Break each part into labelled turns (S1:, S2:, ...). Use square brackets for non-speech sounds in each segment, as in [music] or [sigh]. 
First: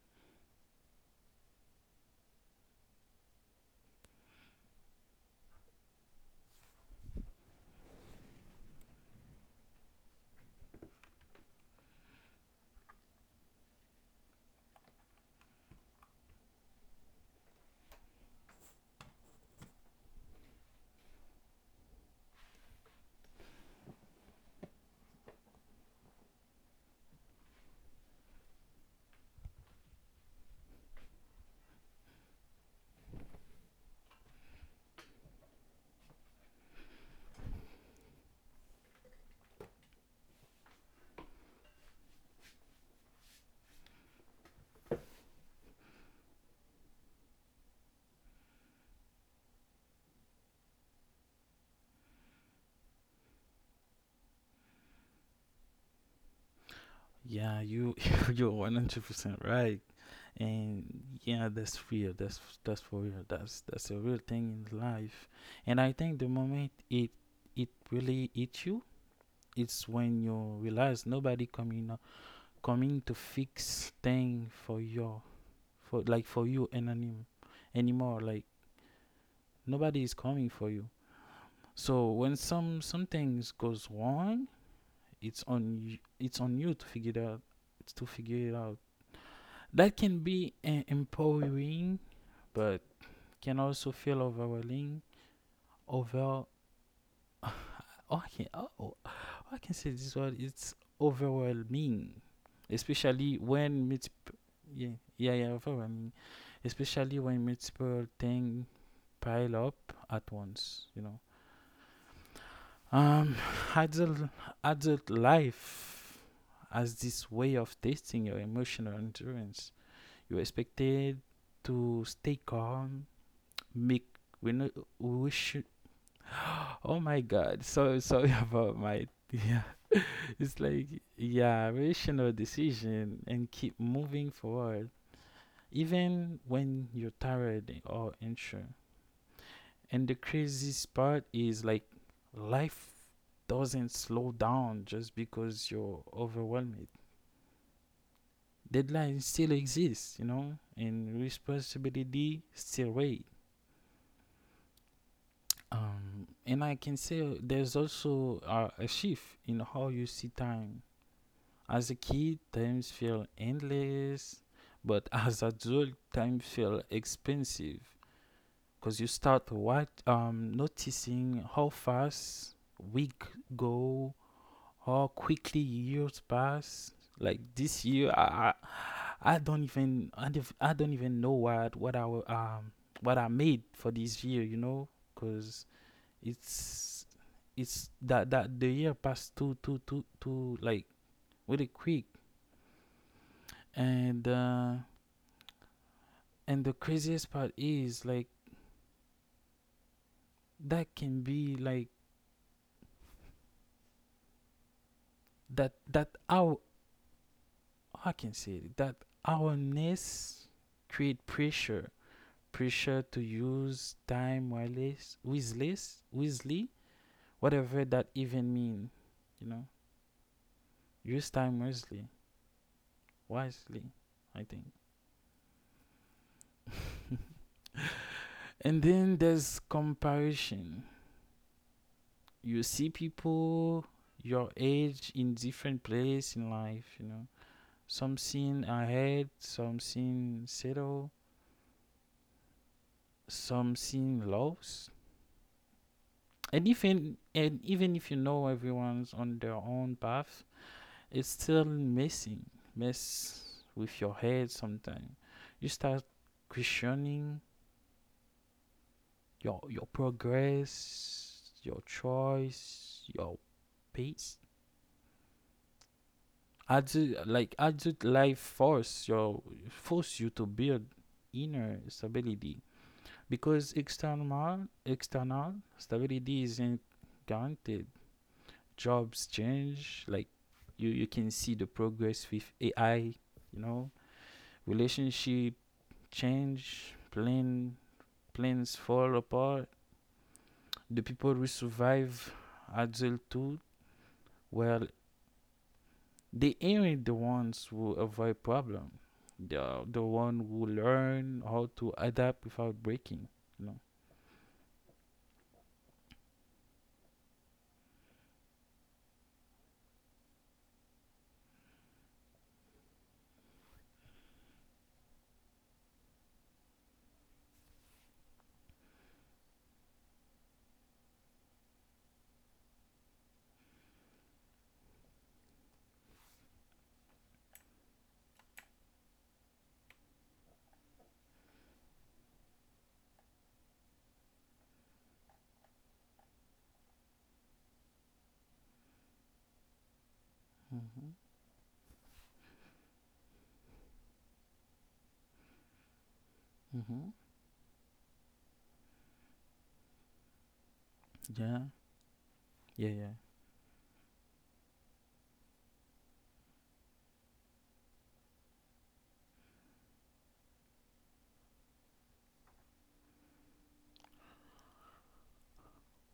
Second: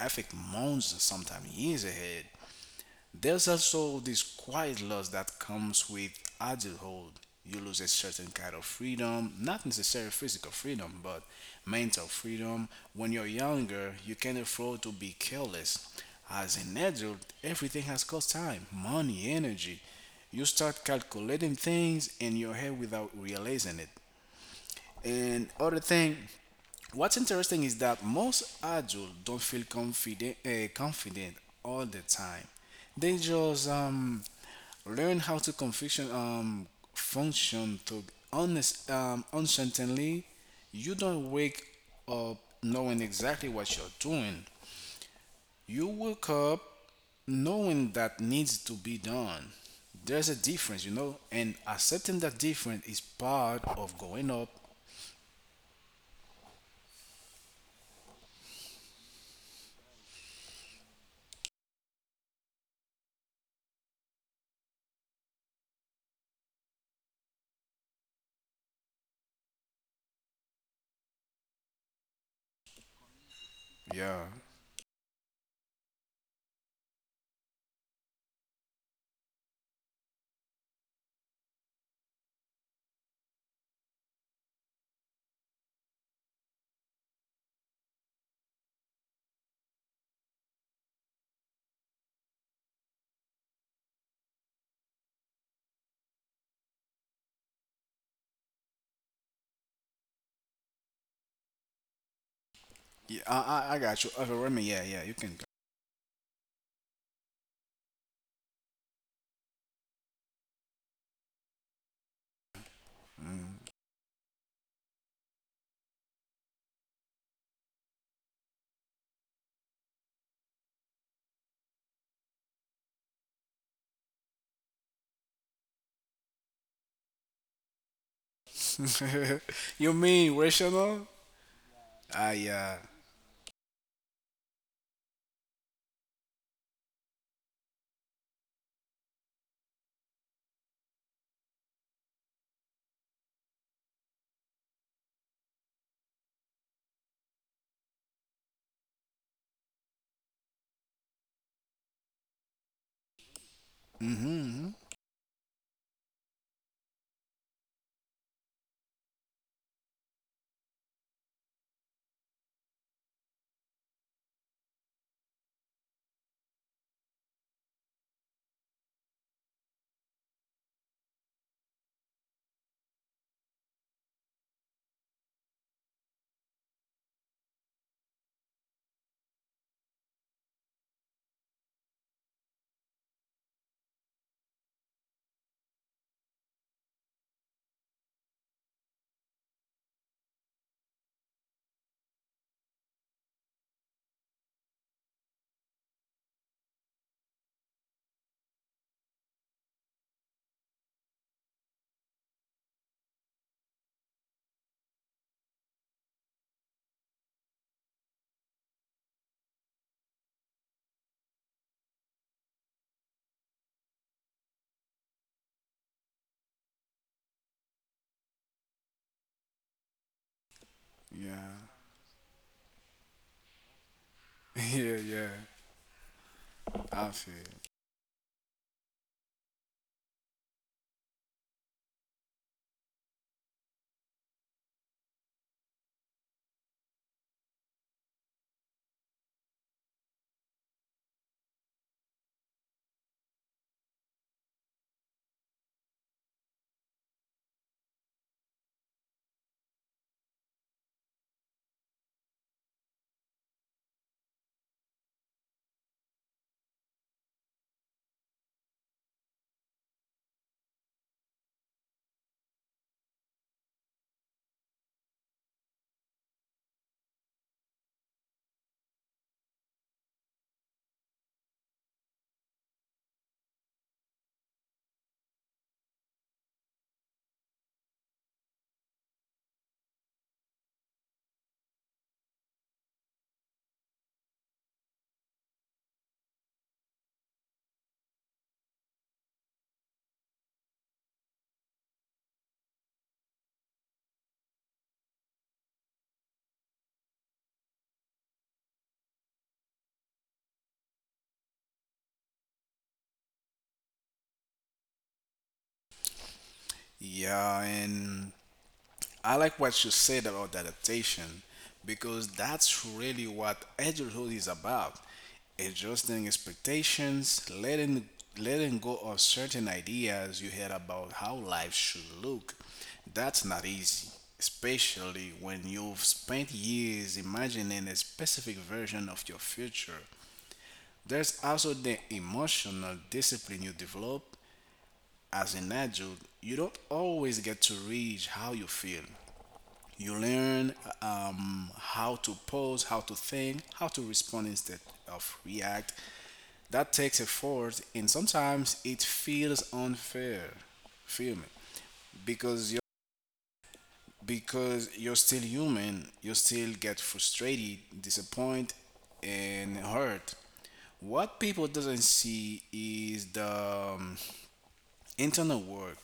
S1: affect months and sometimes years ahead. There's also this quiet loss that comes with adulthood. You lose a certain kind of freedom, not necessarily physical freedom, but mental freedom. When you're younger, you can afford to be careless. As an adult, everything has cost time, money, energy. You start calculating things in your head without realizing it. And other thing, what's interesting is that most adults don't feel confident confident all the time. They just learn how to confusion function to honest uncertainly. You don't wake up knowing exactly what you're doing. You wake up knowing that needs to be done. There's a difference, you know, and accepting that difference is part of going up.
S2: Yeah, you [laughs] you're 100% right. And yeah, that's real. That's for real. That's a real thing in life. And I think the moment it really hits you, it's when you realize nobody coming to fix
S1: Yeah.
S2: thing for your for like for you anonym anymore. Like nobody is coming for you. So when some things goes wrong, it's on you to figure it out, it's to figure it out that can be empowering, but can also feel overwhelming. Over okay, oh, I can, oh, oh, I can say this word, it's overwhelming,
S1: Yeah,
S2: especially
S1: I
S2: when
S1: got you.
S2: multiple
S1: Remy, yeah,
S2: yeah,
S1: yeah, you
S2: yeah,
S1: can.
S2: yeah. Overwhelming, especially when multiple things pile up at once, you know. um [laughs] adult adult life has this way of testing your emotional endurance. You're expected to stay calm, make, we know, we should. Oh my God! So sorry [laughs] about my [laughs] yeah.
S1: [laughs] You mean
S2: It's like
S1: rational?
S2: yeah, rational
S1: Ah, yeah.
S2: decision and keep moving forward, even when you're tired or unsure. And the craziest part is like life doesn't slow down just because you're overwhelmed. Deadlines still exist, you know, and responsibility still weighs.
S1: Mm-hmm, mm-hmm.
S2: And I can say there's also a shift in how you see time. As a kid, times feel endless, but [laughs] as adult, time feel expensive, because you start what noticing how fast week go, how quickly years pass. Like this year, I don't even I don't even know what I made for this year, you know, because it's it's that the year passed too like really quick. And and the craziest part is like that can be like that that our I can say it, that ourness create pressure, pressure to use time wireless wisely, wisely, whatever that even mean, you know. Use time
S1: Yeah.
S2: wisely. Wisely I think
S1: [laughs] Yeah, yeah. I feel.
S2: And then there's comparison. You see people your age in different place in life, you know. Some seen ahead, some seen settle, some seen lost. And even if you know everyone's on their own path, it's still mess with your head sometimes. You start questioning your progress, your choice, your pace. Adult Adult life force your force you to build inner stability, because external stability isn't guaranteed. Jobs change, like you can see the progress with AI. You know, relationship change, plans fall apart. The people who survive adulthood were, they ain't really the ones who avoid problem. They are the one who learn how to adapt without breaking, you know.
S1: Yeah, and I like what you said about adaptation because that's really what adulthood is about. Adjusting expectations, letting go of certain ideas you had about how life should look. That's not easy, especially when you've spent years imagining a specific version of your future. There's also the emotional discipline you develop as an adult. You don't always get to reach how you feel. You learn
S2: Mm-hmm.
S1: how to pose, how to think, how to respond instead of react. That
S2: Mm-hmm.
S1: takes effort, and sometimes it feels unfair. Feel me?
S2: Yeah.
S1: Because you're
S2: Yeah. Yeah.
S1: because you're still human. You still get frustrated, disappointed, and hurt. What people doesn't see is the internal work,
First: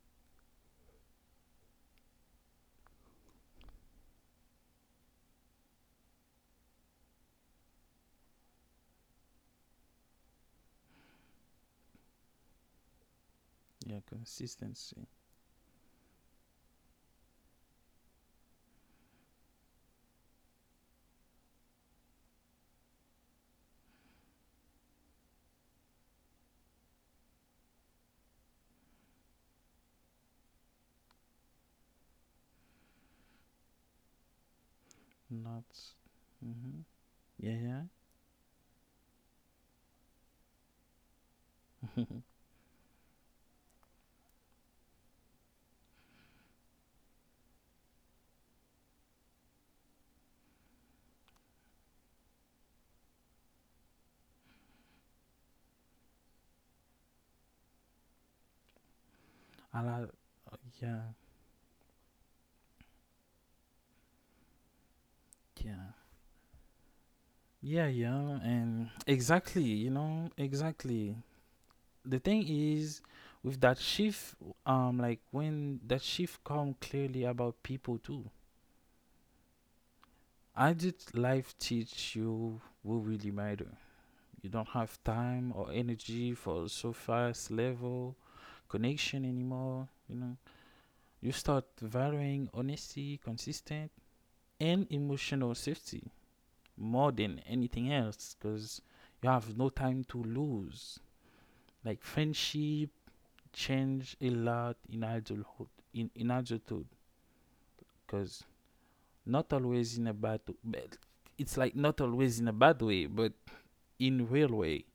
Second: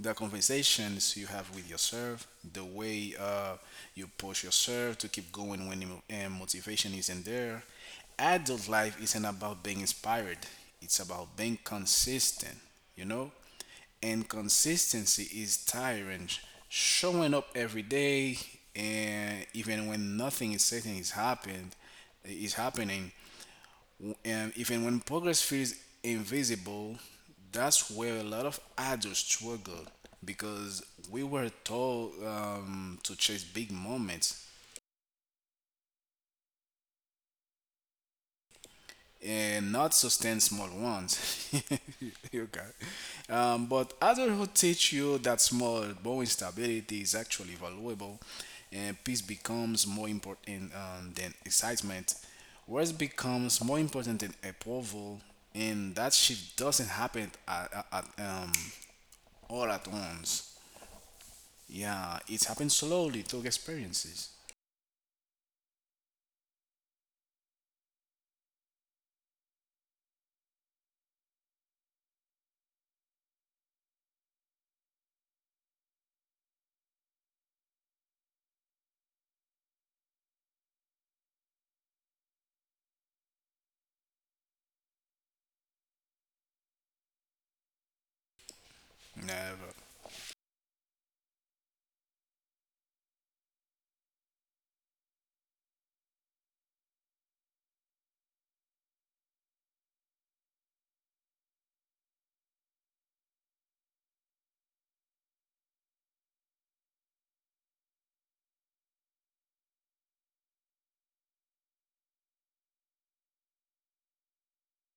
S1: the conversations you have with yourself, the way you push yourself to keep going when emo- and motivation isn't there. Adult life isn't about being inspired, it's about being consistent, you know?
S2: Yeah.
S1: And
S2: Consistency.
S1: consistency is tiring. Showing up every day, and even when nothing is certain is happening, and even when progress feels invisible, that's where a lot of adults struggle because we were told to chase big moments,
S2: Not. Mm-hmm. Yeah.
S1: and not sustain small ones.
S2: Yeah.
S1: [laughs] Okay. But adulthood teach you that small, boring stability is actually valuable, and peace becomes more important than excitement. Worth becomes more important than approval, and that shift doesn't happen all
S2: [laughs] I
S1: at
S2: like.
S1: once.
S2: Yeah.
S1: Yeah, it happens slowly through experiences.
S2: Yeah. Yeah. Yeah. And exactly. You know. Exactly. The thing is, with that shift, like when that shift come clearly about people too. How did life teach you who really matter? You don't have time or energy for so fast level connection
S1: Never.
S2: anymore. You know, you start valuing honesty, consistent, and emotional safety more than anything else, because you have no time to lose. Like friendship change a lot in adulthood. In adulthood, because not always in a bad. It's like not always in a bad way, but in railway,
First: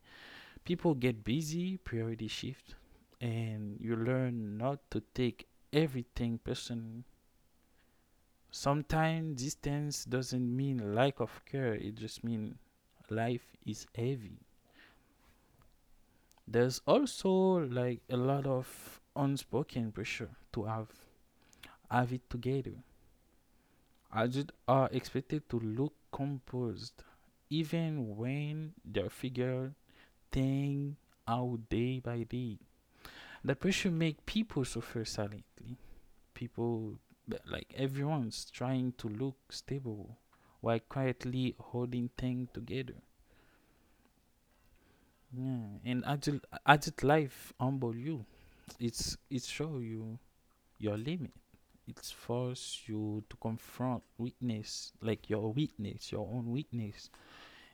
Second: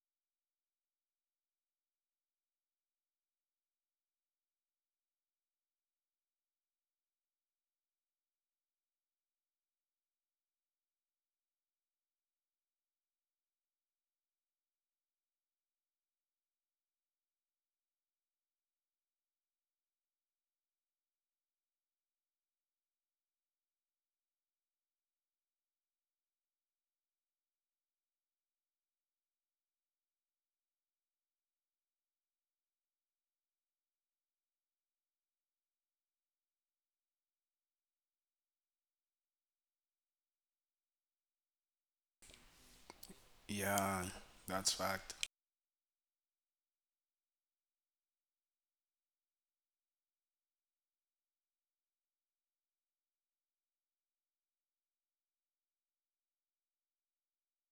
S2: people get busy, priority shift, and you learn not to take everything personally. Sometimes distance doesn't mean lack of care, it just means life is heavy. There's also like a lot of unspoken pressure to have it together. Adults are expected to look composed, even when they figure things out day by day. That pressure make people suffer silently. People, like everyone's trying to look stable while quietly holding things together.
S1: Yeah, that's fact.
S2: Yeah, and adult life humble you. It's it show you your limit. It's force you to confront weakness, like your weakness, your own weakness.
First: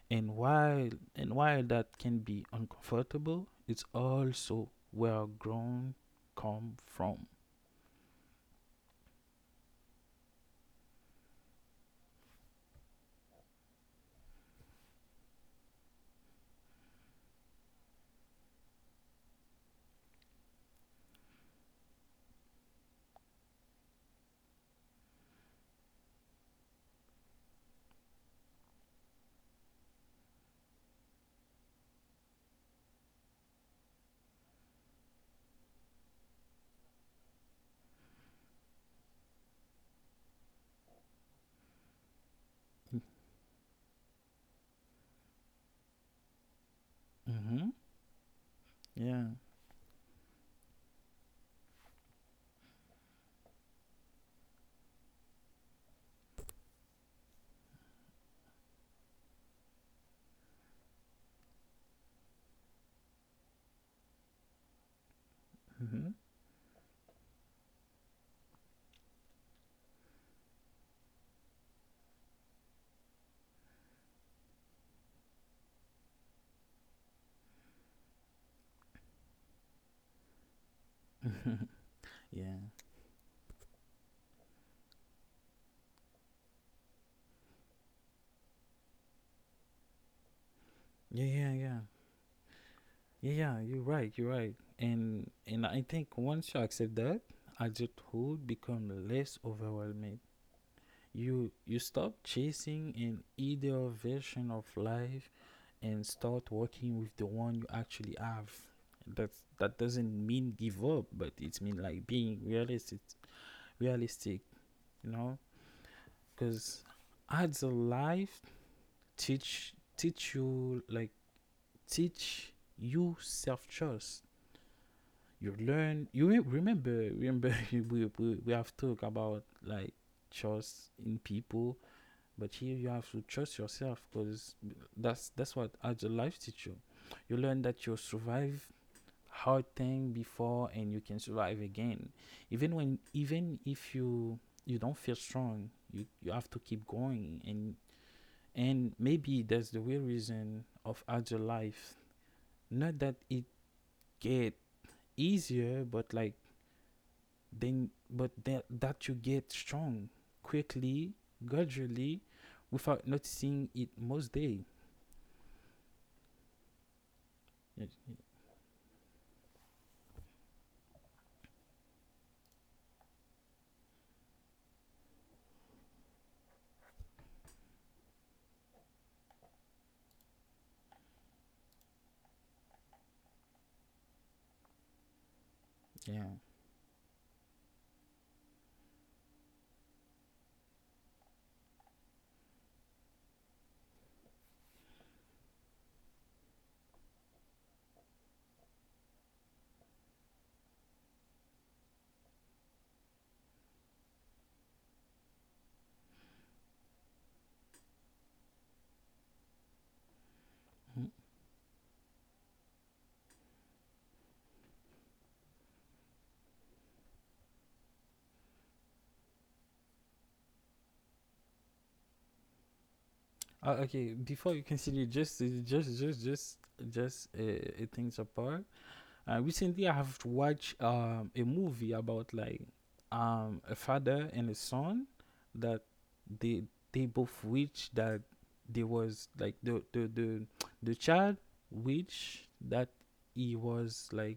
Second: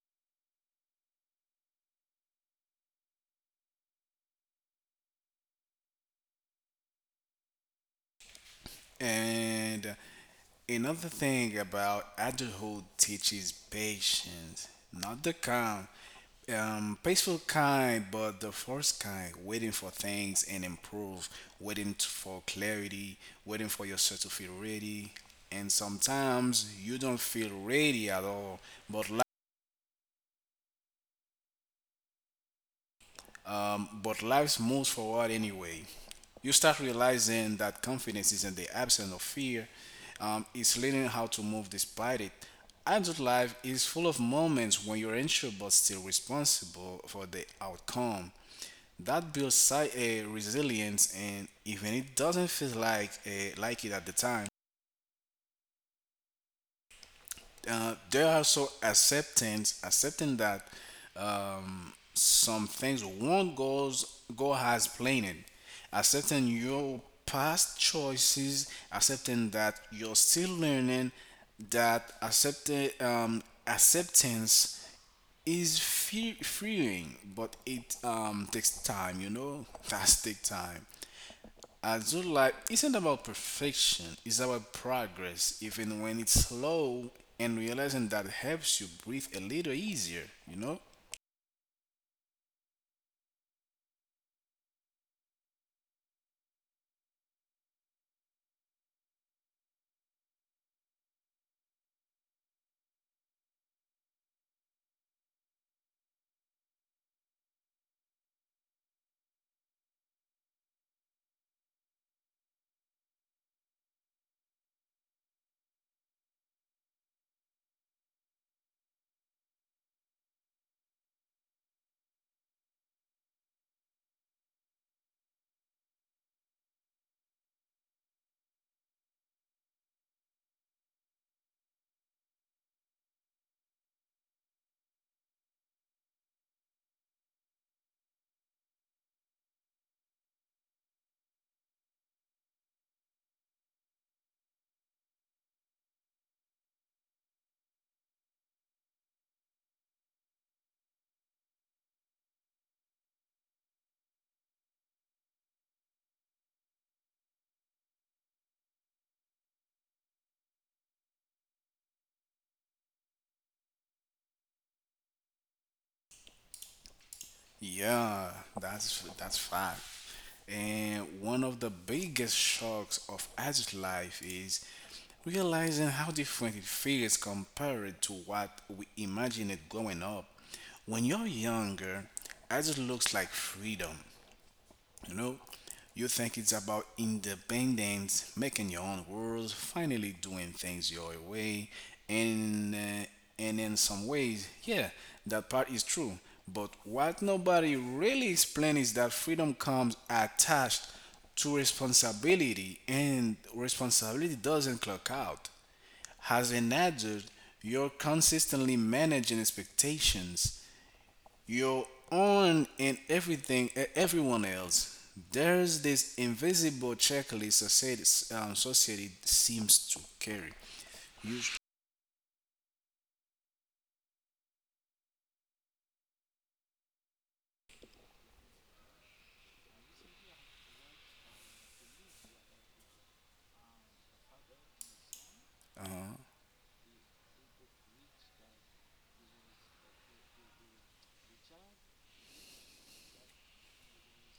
S2: And while and while that can be uncomfortable, it's also where grown come from.
S1: And another thing about adulthood teaches patience, not the calm, peaceful kind, but the forced kind, waiting for things and improve, waiting for clarity, waiting for yourself to feel ready. And sometimes you don't feel ready at all, but li- but life moves forward anyway. You start realizing that confidence isn't the absence of fear, it's learning how to move despite it. Adult life is full of moments when you're unsure but still responsible for the
S2: Hmm.
S1: outcome.
S2: Yeah.
S1: That builds a resilience, and even it doesn't feel like it at the time. They're also acceptance, accepting that some things won't goes go as planned.
S2: Mm-hmm.
S1: Accepting your past choices, accepting that you're still learning, that accepting acceptance is freeing, but it takes time. You know, [laughs] that's take time. I do
S2: [laughs]
S1: like
S2: yeah.
S1: isn't about perfection, it's about progress, even when it's slow, and realizing that helps you breathe a little easier, you know?
S2: Yeah, yeah, yeah. Yeah, yeah, you're right, you're right. And I think once you accept that, adulthood become less overwhelming. You stop chasing an ideal version of life and start working with the one you actually have. That doesn't mean give up, but it mean like being realistic, realistic, you know? Because as a life teach you like teach you self trust. You learn. You remember. Remember. [laughs] We, we have talked about like trust in people, but here you have to trust yourself, because that's what as a life teach you. You learn that you survive hard thing before, and you can survive again. Even when, even if you don't feel strong, you have to keep going. And and maybe that's the real reason of agile life. Not that it get easier, but but that you get strong, quickly, gradually, without noticing it most day.
S1: Yeah, that's fact. And one of the biggest shocks of adult life is realizing how different it feels compared to what we imagined growing up. When you're younger, adult looks like freedom. You know, you
S2: Yeah.
S1: think it's about independence, making your own rules, finally doing things your way, and uh, and in some ways, yeah, that part is true. But what nobody really explains is that freedom comes attached to responsibility, and responsibility doesn't clock out. As an adult, you're consistently managing expectations,
S2: Mhm.
S1: your own and everyone else. There's this invisible checklist society seems to carry you
S2: Okay. Before you continue, just just just just things apart. Recently, I have watched a movie about like a father and a son that they they both wish that there was like the child wish that he was like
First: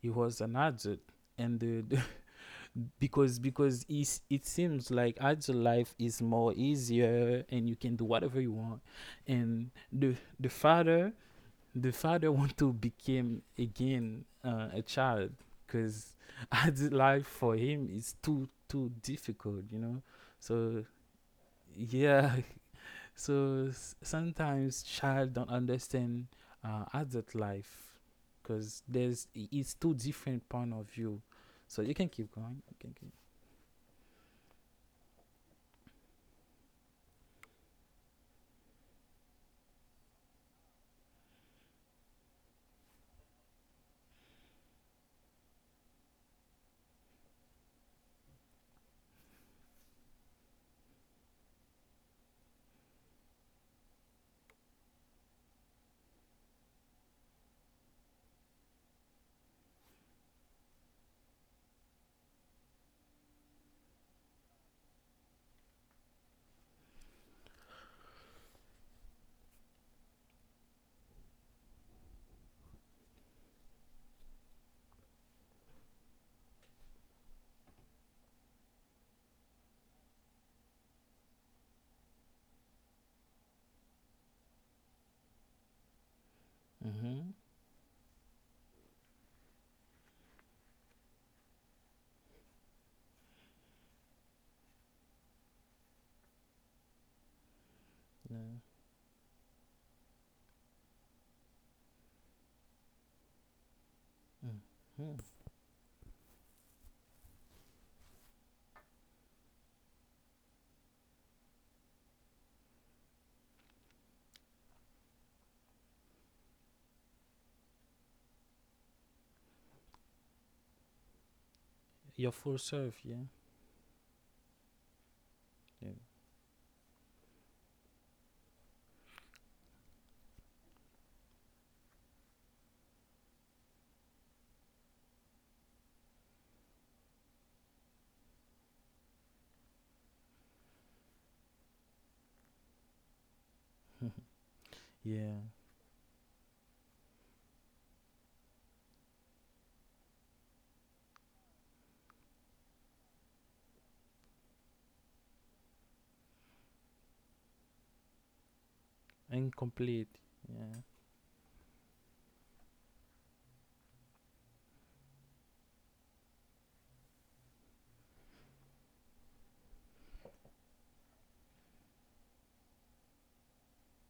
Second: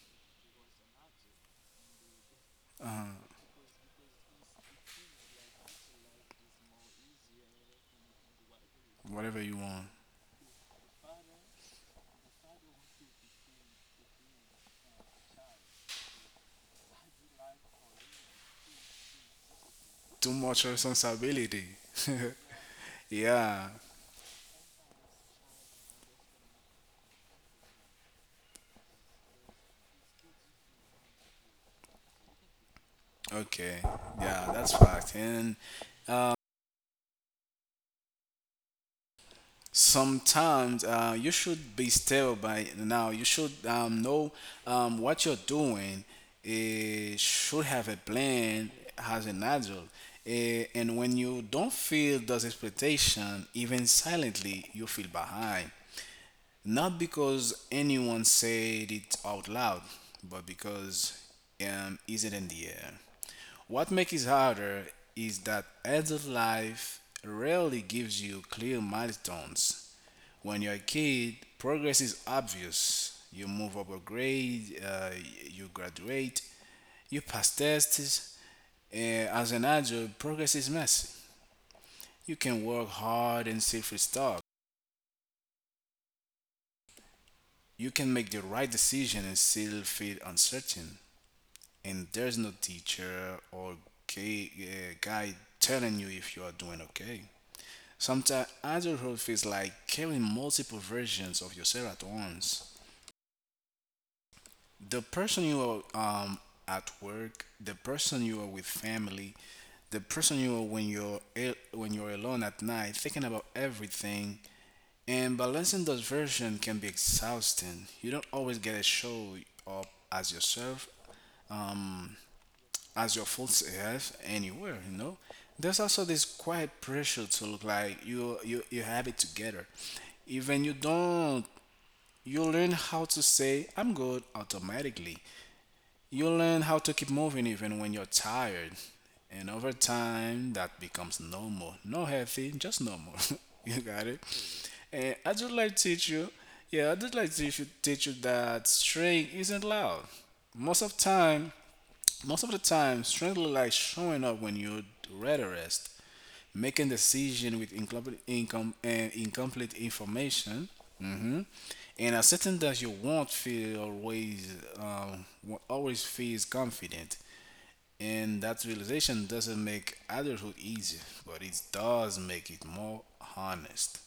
S2: he was an adult, and the [laughs] because it's, it seems like adult life is more easier and you can do whatever you want.
S1: whatever you
S2: And
S1: want,
S2: the father, the father [laughs] want to become again a child, because [laughs] life for him is too too difficult, you know.
S1: too much
S2: So
S1: responsibility.
S2: yeah.
S1: [laughs]
S2: [laughs] So
S1: Yeah,
S2: sometimes child don't understand adult life, because it's two different point of view. So you can keep going, you can keep.
S1: okay, yeah, that's fact. And sometimes you should be still by now, you should know what you're doing. It should have a plan as an adult. Eh, and when you don't feel those expectations even silently you feel behind, not because anyone said it out loud, but because is it in the air. What makes it harder is that adult life rarely gives you clear milestones. When you're a kid, progress is obvious. You move up a grade, you graduate, you pass tests. As an adult, progress is messy. You can work hard and still feel stuck.
S2: Mm-hmm.
S1: You can make the right decision and still feel uncertain. And there's no teacher or guy telling you if you are doing okay. Sometimes
S2: Yeah.
S1: adulthood feels like carrying multiple versions of yourself at once. The
S2: Mm-hmm.
S1: person you are at work, the person you are with family, the person you are when you're when you're alone at night, thinking about everything. And balancing those versions can be exhausting. You don't always get to show up as yourself, um,
S2: Your full self,
S1: as
S2: yeah.
S1: your full self anywhere. You know, there's
S2: Yeah,
S1: also this quiet pressure to look like you have it together. Even you don't, you learn how to say "I'm good" automatically. You learn how to keep moving even when you're tired. And over time, that becomes normal. No healthy, just normal. [laughs] You got it?
S2: [laughs]
S1: And I
S2: yeah.
S1: just like to teach you, yeah, I just like to teach you that strength isn't loud. Most of time, most of the time, strength look like showing up when you're ready to rest, making decision with incomplete
S2: Incomplete.
S1: information,
S2: Yeah.
S1: hmm, and asserting that you won't feel always won't always feels confident, and that realization doesn't make adulthood easy, but it does make it more honest.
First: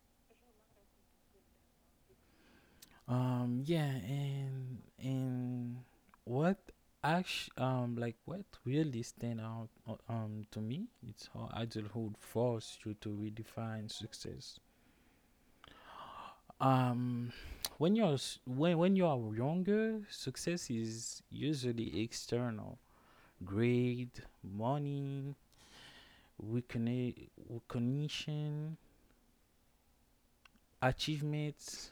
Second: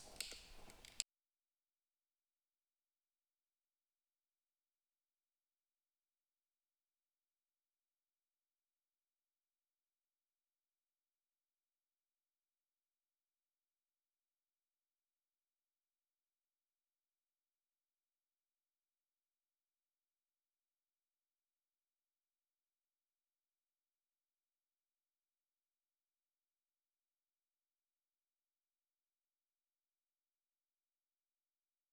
S2: Yeah, and what actually like what really stand out to me, it's how adulthood forced you to redefine success. Um, [tsk] when when you are younger, success is usually external: grade, money, recognition, achievements.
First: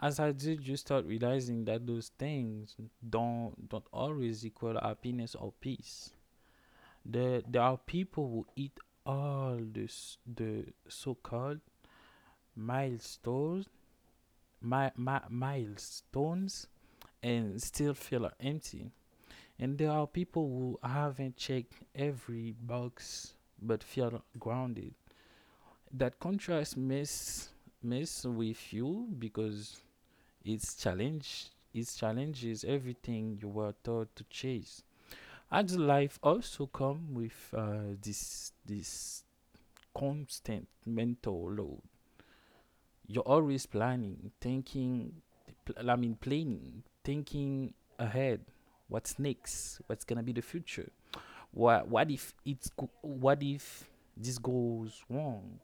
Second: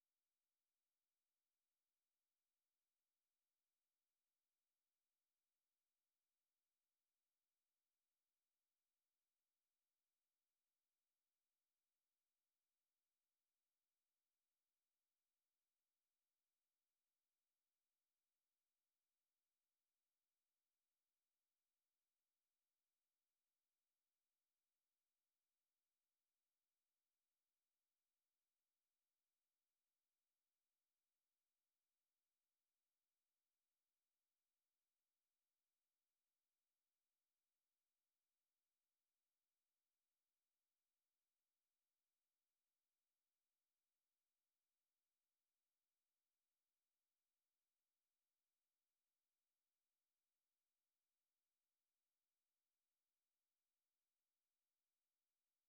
S2: As I did, you start realizing that those things don't always equal happiness or peace. There are people who eat all this the so-called milestones, my milestones, and still feel empty. And there are people who haven't checked every box but feel grounded. That contrast mess with you, because Its challenge its challenge is everything you were taught to chase. Adult life also come with this constant mental load. You're always planning, thinking, planning, thinking ahead. What's next? What's gonna be the future? What if this goes wrong?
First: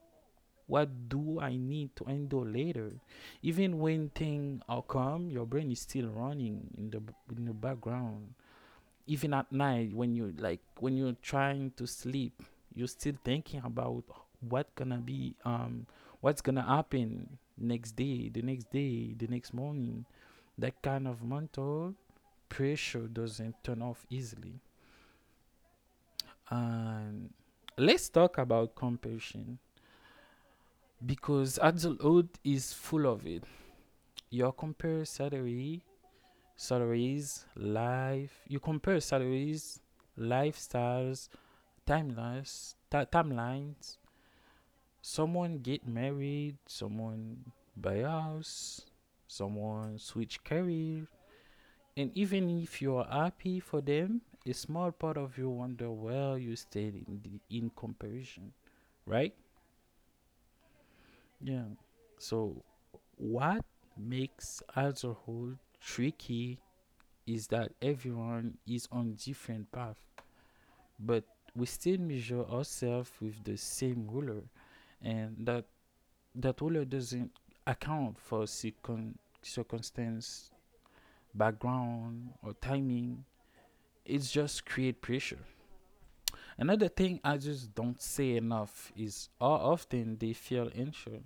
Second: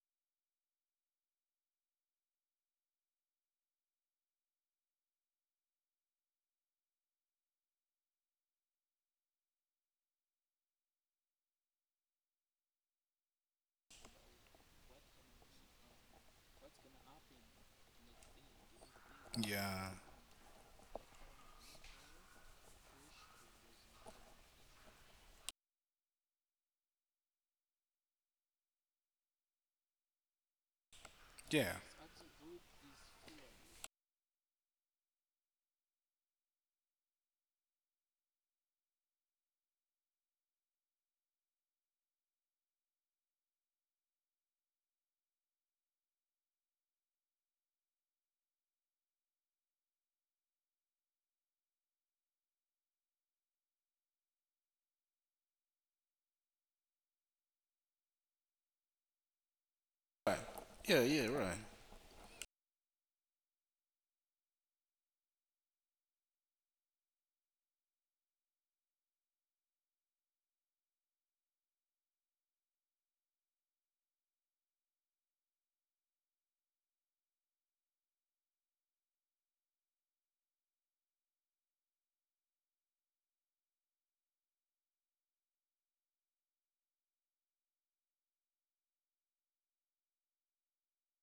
S2: What do I need to handle later? Even when things are calm, your brain is still running in the background. Even at night, when you like when you're trying to sleep, you're still thinking about what gonna be um what's gonna happen next day, the next day, the next
S1: Yeah,
S2: morning. That kind of mental pressure doesn't turn off easily. And let's talk about compassion, because
S1: yeah,
S2: adulthood is full of it. You compare salaries, life. You compare salaries, lifestyles, timelines. Someone get married, someone buy a house, someone switch career, and even if you are happy for them, a small part of you wonder where you stayed in the, in comparison, right?
S1: right. Yeah, yeah, right.
S2: Yeah. So, what makes alcohol tricky is that everyone is on different path, but we still measure ourselves with the same ruler, and that that ruler doesn't account for circumstance, background, or timing. It's just create pressure. Another thing I just don't say enough is how often they feel unsure.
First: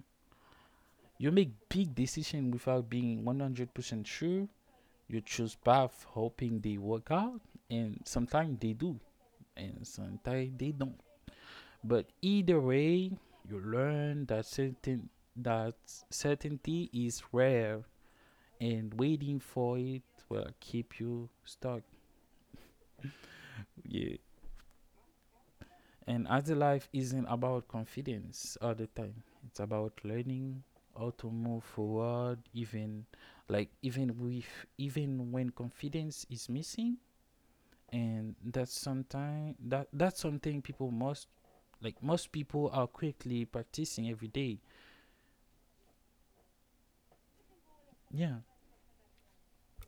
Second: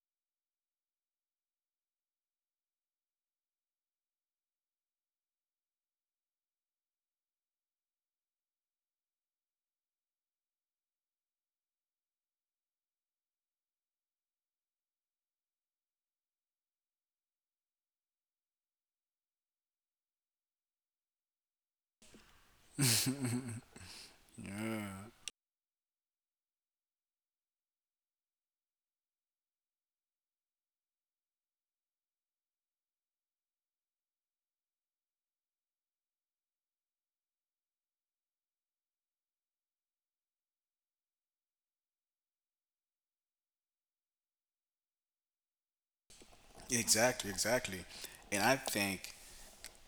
S2: You make big decisions without being 100% sure. You choose path hoping they work out, and sometimes they do, and sometimes they don't. But either way, you learn that that certainty is rare, and waiting for it will keep you stuck, yeah. And other life isn't about confidence all the time, it's about learning how to move forward, even like even with even when confidence is missing. And that's sometimes that's something people must, like most people are quickly practicing every day.
S1: Exactly, exactly.
S2: Yeah.
S1: And I think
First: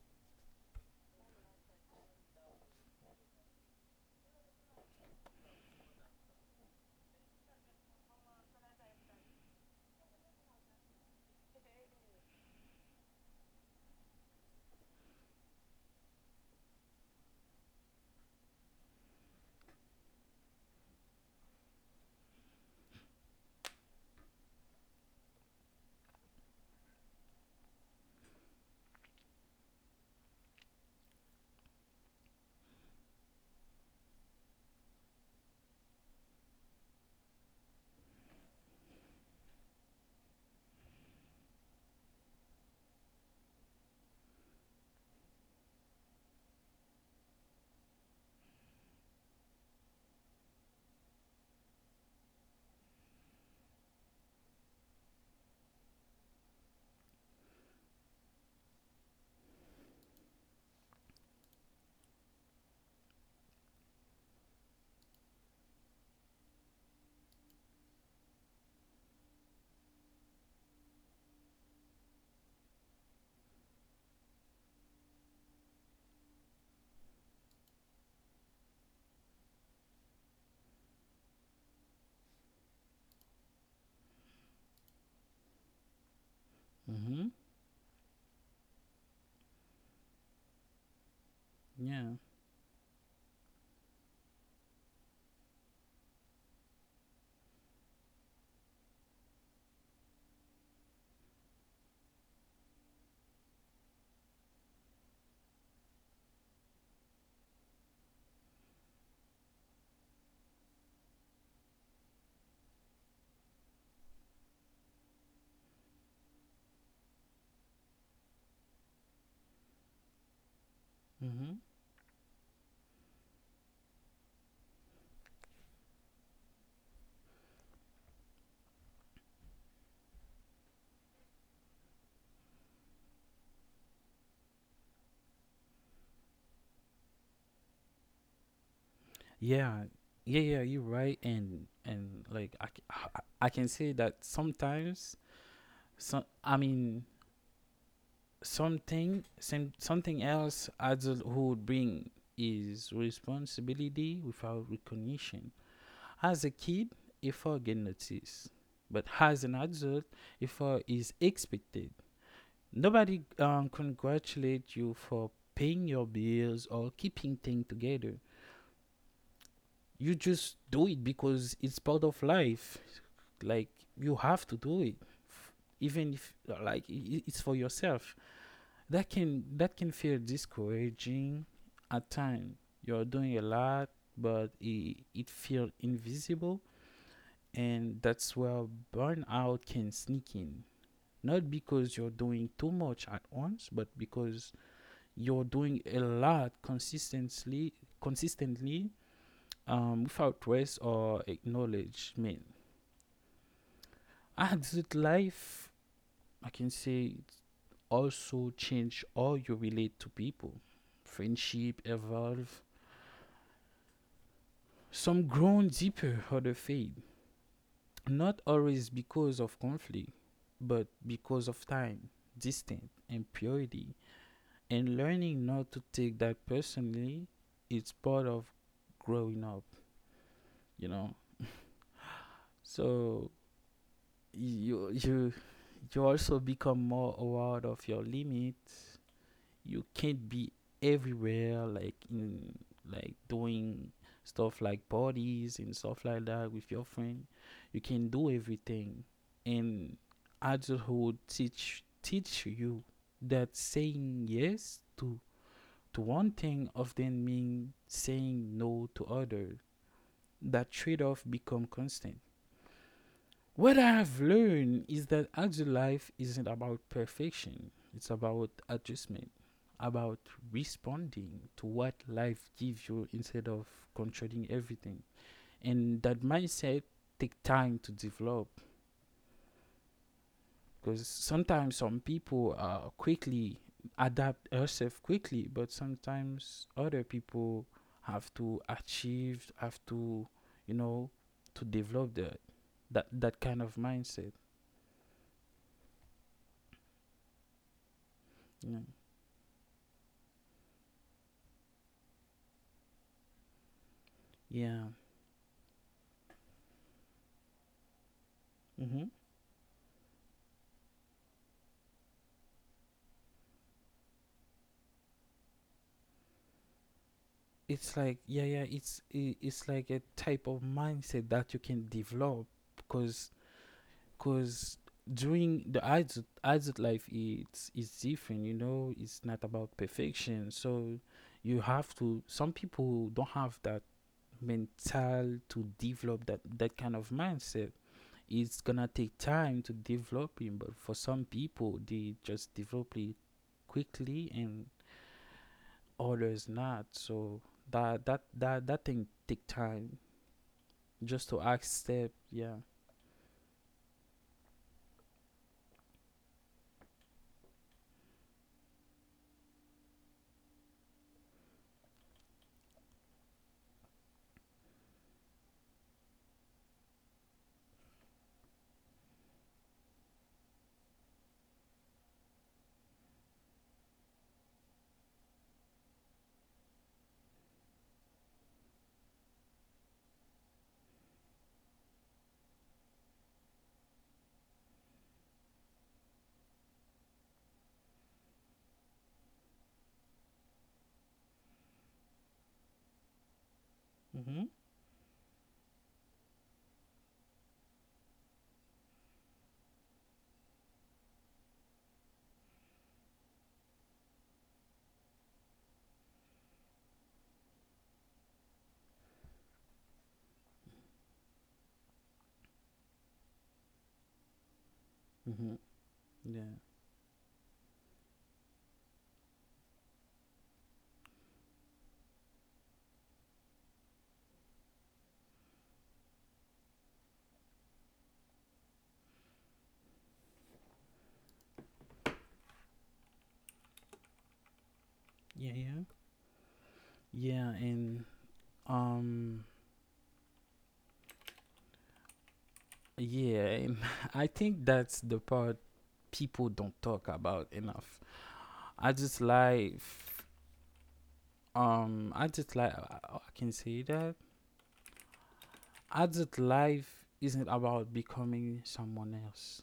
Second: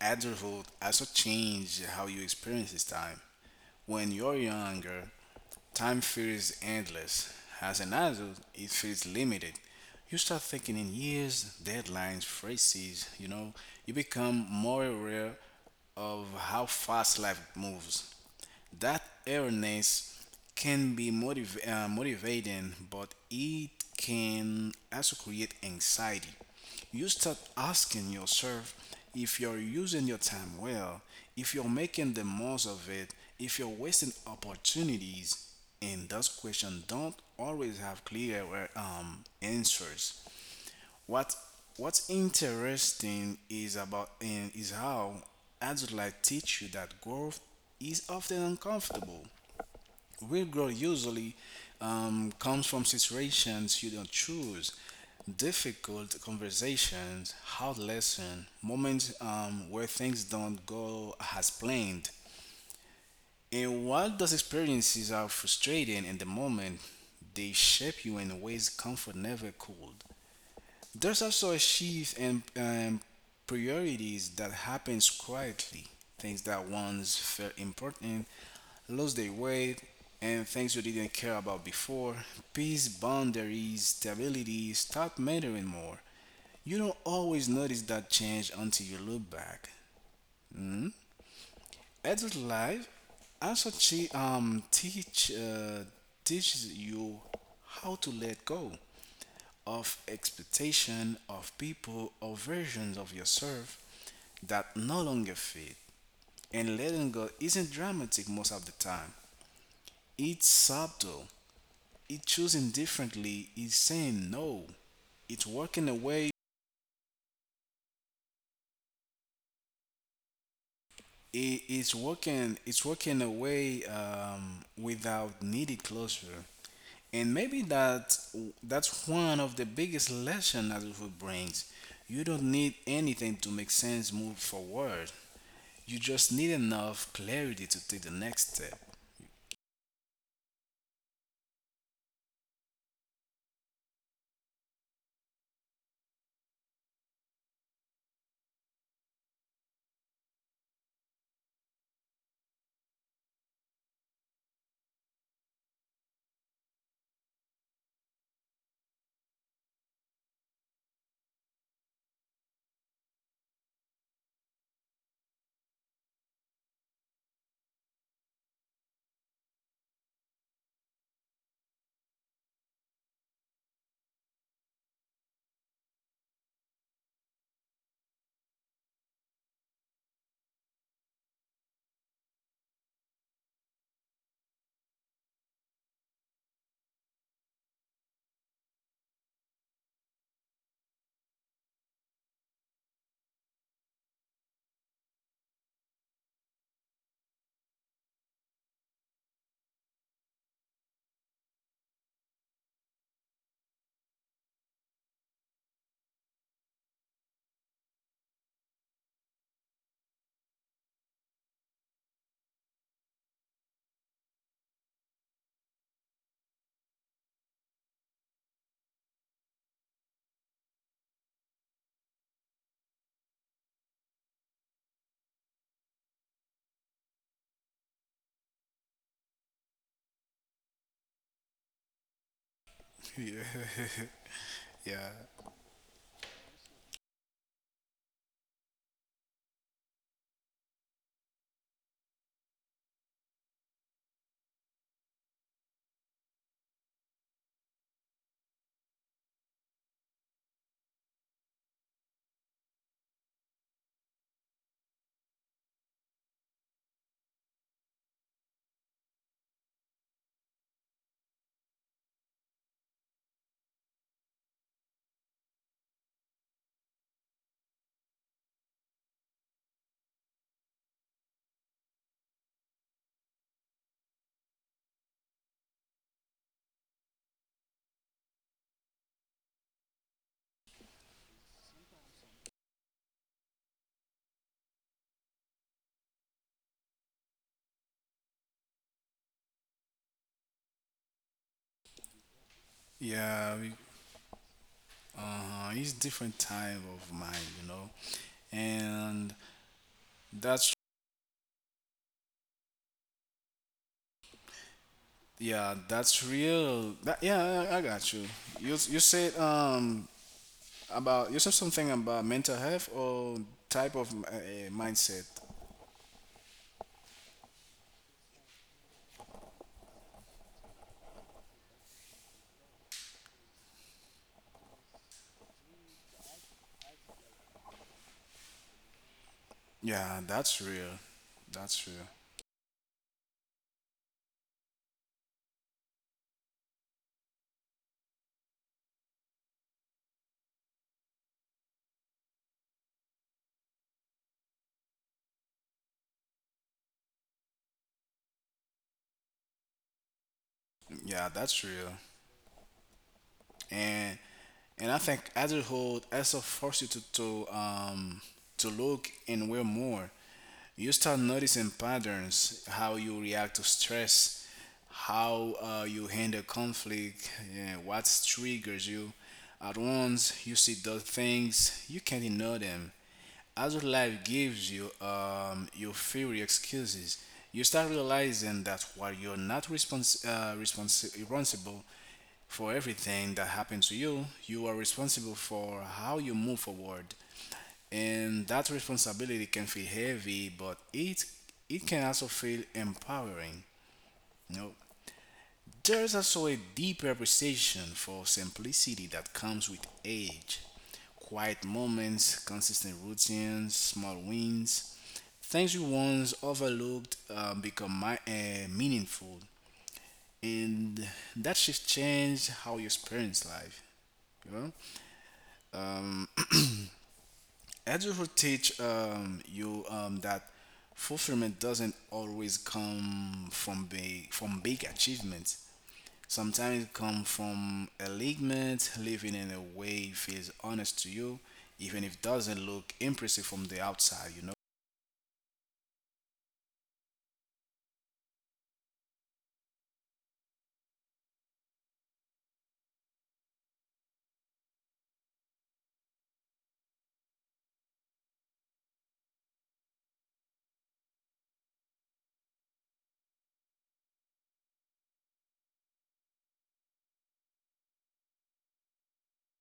S1: adulthood also change how you experience this time. When you're younger, time feels endless. As an adult, it feels limited. You start thinking in years, deadlines, phrases, you know, you become more aware of how fast life moves. That awareness can be motivating, but it can also create anxiety. You start asking yourself if you're using your time well, if you're making the most of it, if you're wasting opportunities, and those questions don't always have clear answers. What What's interesting is about and is how adults like teach you that growth is often uncomfortable. Real growth usually comes from situations you don't choose, difficult conversations, hard lessons, moments where things don't go as planned. And while those experiences are frustrating in the moment, they shape you in ways comfort never could. There's also a shift in priorities that happens quietly. Things that once felt important lose their weight, and things you didn't care about before. Peace, boundaries, stability stop mattering more. You don't
S2: Mm-hmm.
S1: always notice that change until you look back.
S2: Yeah.
S1: Adult life also teaches you how to let go of expectation of people or versions of yourself that no longer fit. And letting go isn't dramatic most of the time. It's subtle. It's choosing differently. It's saying no. It's working away.
S2: Mm-hmm.
S1: It's working away without needed closure. And maybe that's one of the biggest lessons that it will brings. You don't need anything to make sense move forward. You just need enough clarity to take the next step.
S2: Yeah, yeah, yeah, you're right. And like I can say that sometimes some i mean something else adulthood bring is responsibility without recognition. As a kid, effort get noticed, but as an adult, effort is expected. Nobody congratulate you for paying your bills or keeping things together. You just do it because it's part of life. Like you have to do it, F- even if it's for yourself. That can feel discouraging at times. You're doing a lot, but it feels invisible. And that's where burnout can sneak in. Not because you're doing too much at once, but because you're doing a lot consistently, consistently without rest or acknowledgement. Adult life, I can say, also change how you relate to people. Friendship evolve. Some grown deeper, other fade. Not always because of conflict, but because of time, distance, and purity. And learning not to take that personally, it's part of growing up, you know.
S1: [laughs]
S2: So
S1: Yeah. [laughs]
S2: you you you also become more aware of your limit. You can't be everywhere, like in, like doing stuff like parties and stuff like that with your friend. You can do everything. And adulthood teach you that saying yes to one thing often means saying no to other. That trade-off become constant. What I have learned is that adult life isn't about perfection, it's about adjustment, about responding to what life gives you instead of controlling everything. And that mindset takes time to develop because sometimes some people quickly adapt herself quickly, but sometimes other people have to achieve, have to, you know, to develop that
S1: Yeah,
S2: kind
S1: yeah,
S2: of mindset.
S1: uh it's different type of mind
S2: Yeah.
S1: and that's
S2: Yeah.
S1: yeah that's real that, yeah, I got you you
S2: Mm-hmm.
S1: said about you said something about mental health or type of mindset,
S2: It's like, yeah, yeah, it's like a type of mindset that you can develop. Because because during the adult life it's different, it's not about
S1: yeah
S2: perfection.
S1: that's
S2: So
S1: real,
S2: you
S1: that's
S2: have
S1: real,
S2: to. Some people don't have that mental to develop that kind of mindset. It's gonna take time to develop it, but for some people they just develop it quickly, and others not. So that thing take time just
S1: yeah
S2: to
S1: that's real.
S2: accept. Yeah.
S1: And I think adulthood also forces you to to um to look and wear more. You start noticing patterns, how you react to stress, how you handle conflict, yeah, what triggers you. At once you see those things you can't ignore them, as your life gives you your theory excuses. You start realizing that while you're not responsible for everything that happened to you, you are responsible for how you move forward. And that responsibility can feel heavy, but it can also feel empowering,
S2: Mm-hmm.
S1: you know. There's also a deep appreciation for simplicity that comes with age: quiet moments, consistent routines, small wins. Things we once overlooked become meaningful, and that shift changed how you experience life, you know.
S2: Hmm.
S1: Um,
S2: Yeah.
S1: Adulthood teach you that fulfillment doesn't always come from big achievements. Sometimes it comes from alignment, living in a way feels honest to you, even if it doesn't look impressive from the outside. You know.
S2: Yeah, yeah. Yeah, and um, yeah, and [laughs] I think that's the part people don't talk about enough. I just like, I can say that. I just life isn't about becoming someone else.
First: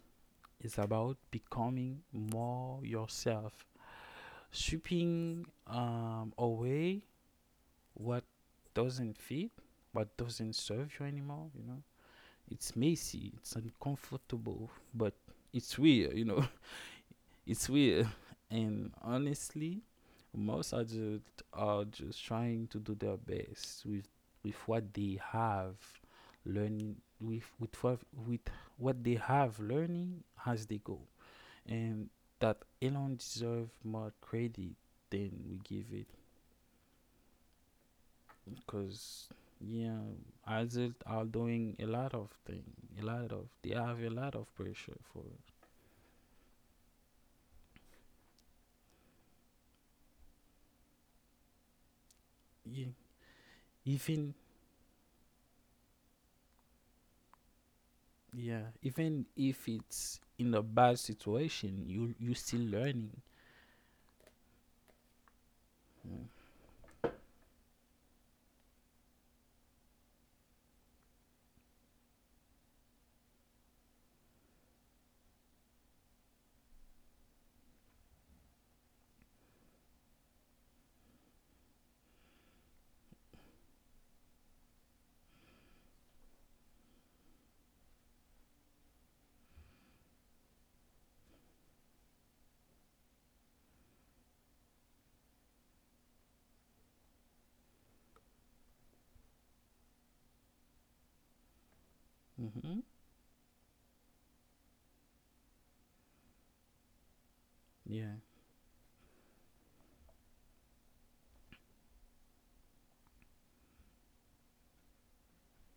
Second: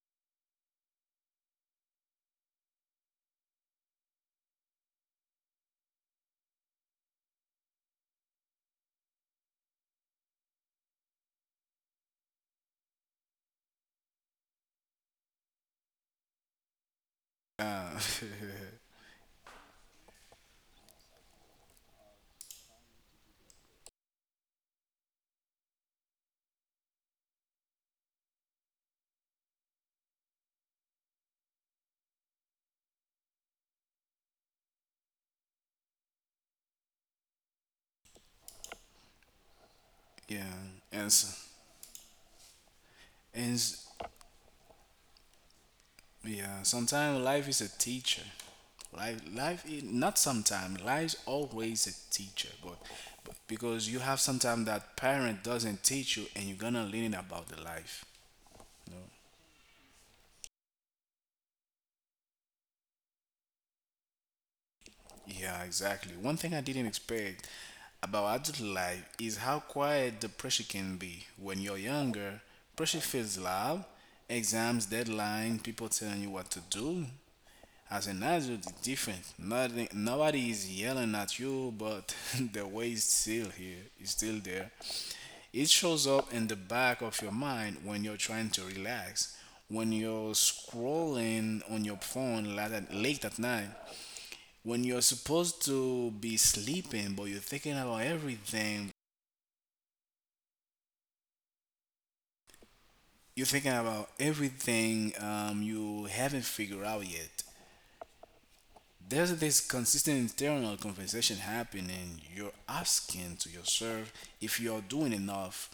S2: It's about becoming more yourself. Sweeping away what doesn't fit, what doesn't serve you anymore. It's messy, it's uncomfortable, but it's weird. [laughs] It's weird. And honestly, most adults are just trying to do their best with what they have, learning with what they have learning as they go, and that alone deserve more credit than we give it. Cause, yeah,
S1: Yeah.
S2: Isaac
S1: And
S2: are
S1: so,
S2: doing a lot of thing, a lot of
S1: and
S2: they have a lot of pressure for.
S1: yeah, sometimes life is a teacher. Life is not sometimes. Life's always a teacher,
S2: Yeah.
S1: but because you have
S2: Even
S1: sometimes that parent doesn't teach you, and you're gonna learn about the life.
S2: Yeah,
S1: You know?
S2: even if it's in a bad situation, you still learning.
S1: Yeah, exactly.
S2: Mm-hmm.
S1: One thing I didn't expect about adult life is how quiet the pressure can be. When you're younger, pressure feels loud: exams, deadline, people telling you what to do. As an adult, it's different. Nothing, nobody is yelling at you, but [laughs] the way is still here. It's still there. It shows up in the back of your mind when you're trying to relax, when you're scrolling on your phone late at night, when you're supposed to be sleeping, but you're thinking about everything.
S2: Mm-hmm.
S1: You're thinking about everything you haven't figured out yet.
S2: Yeah,
S1: There's this consistent internal conversation happening. You're asking to yourself if you're doing enough,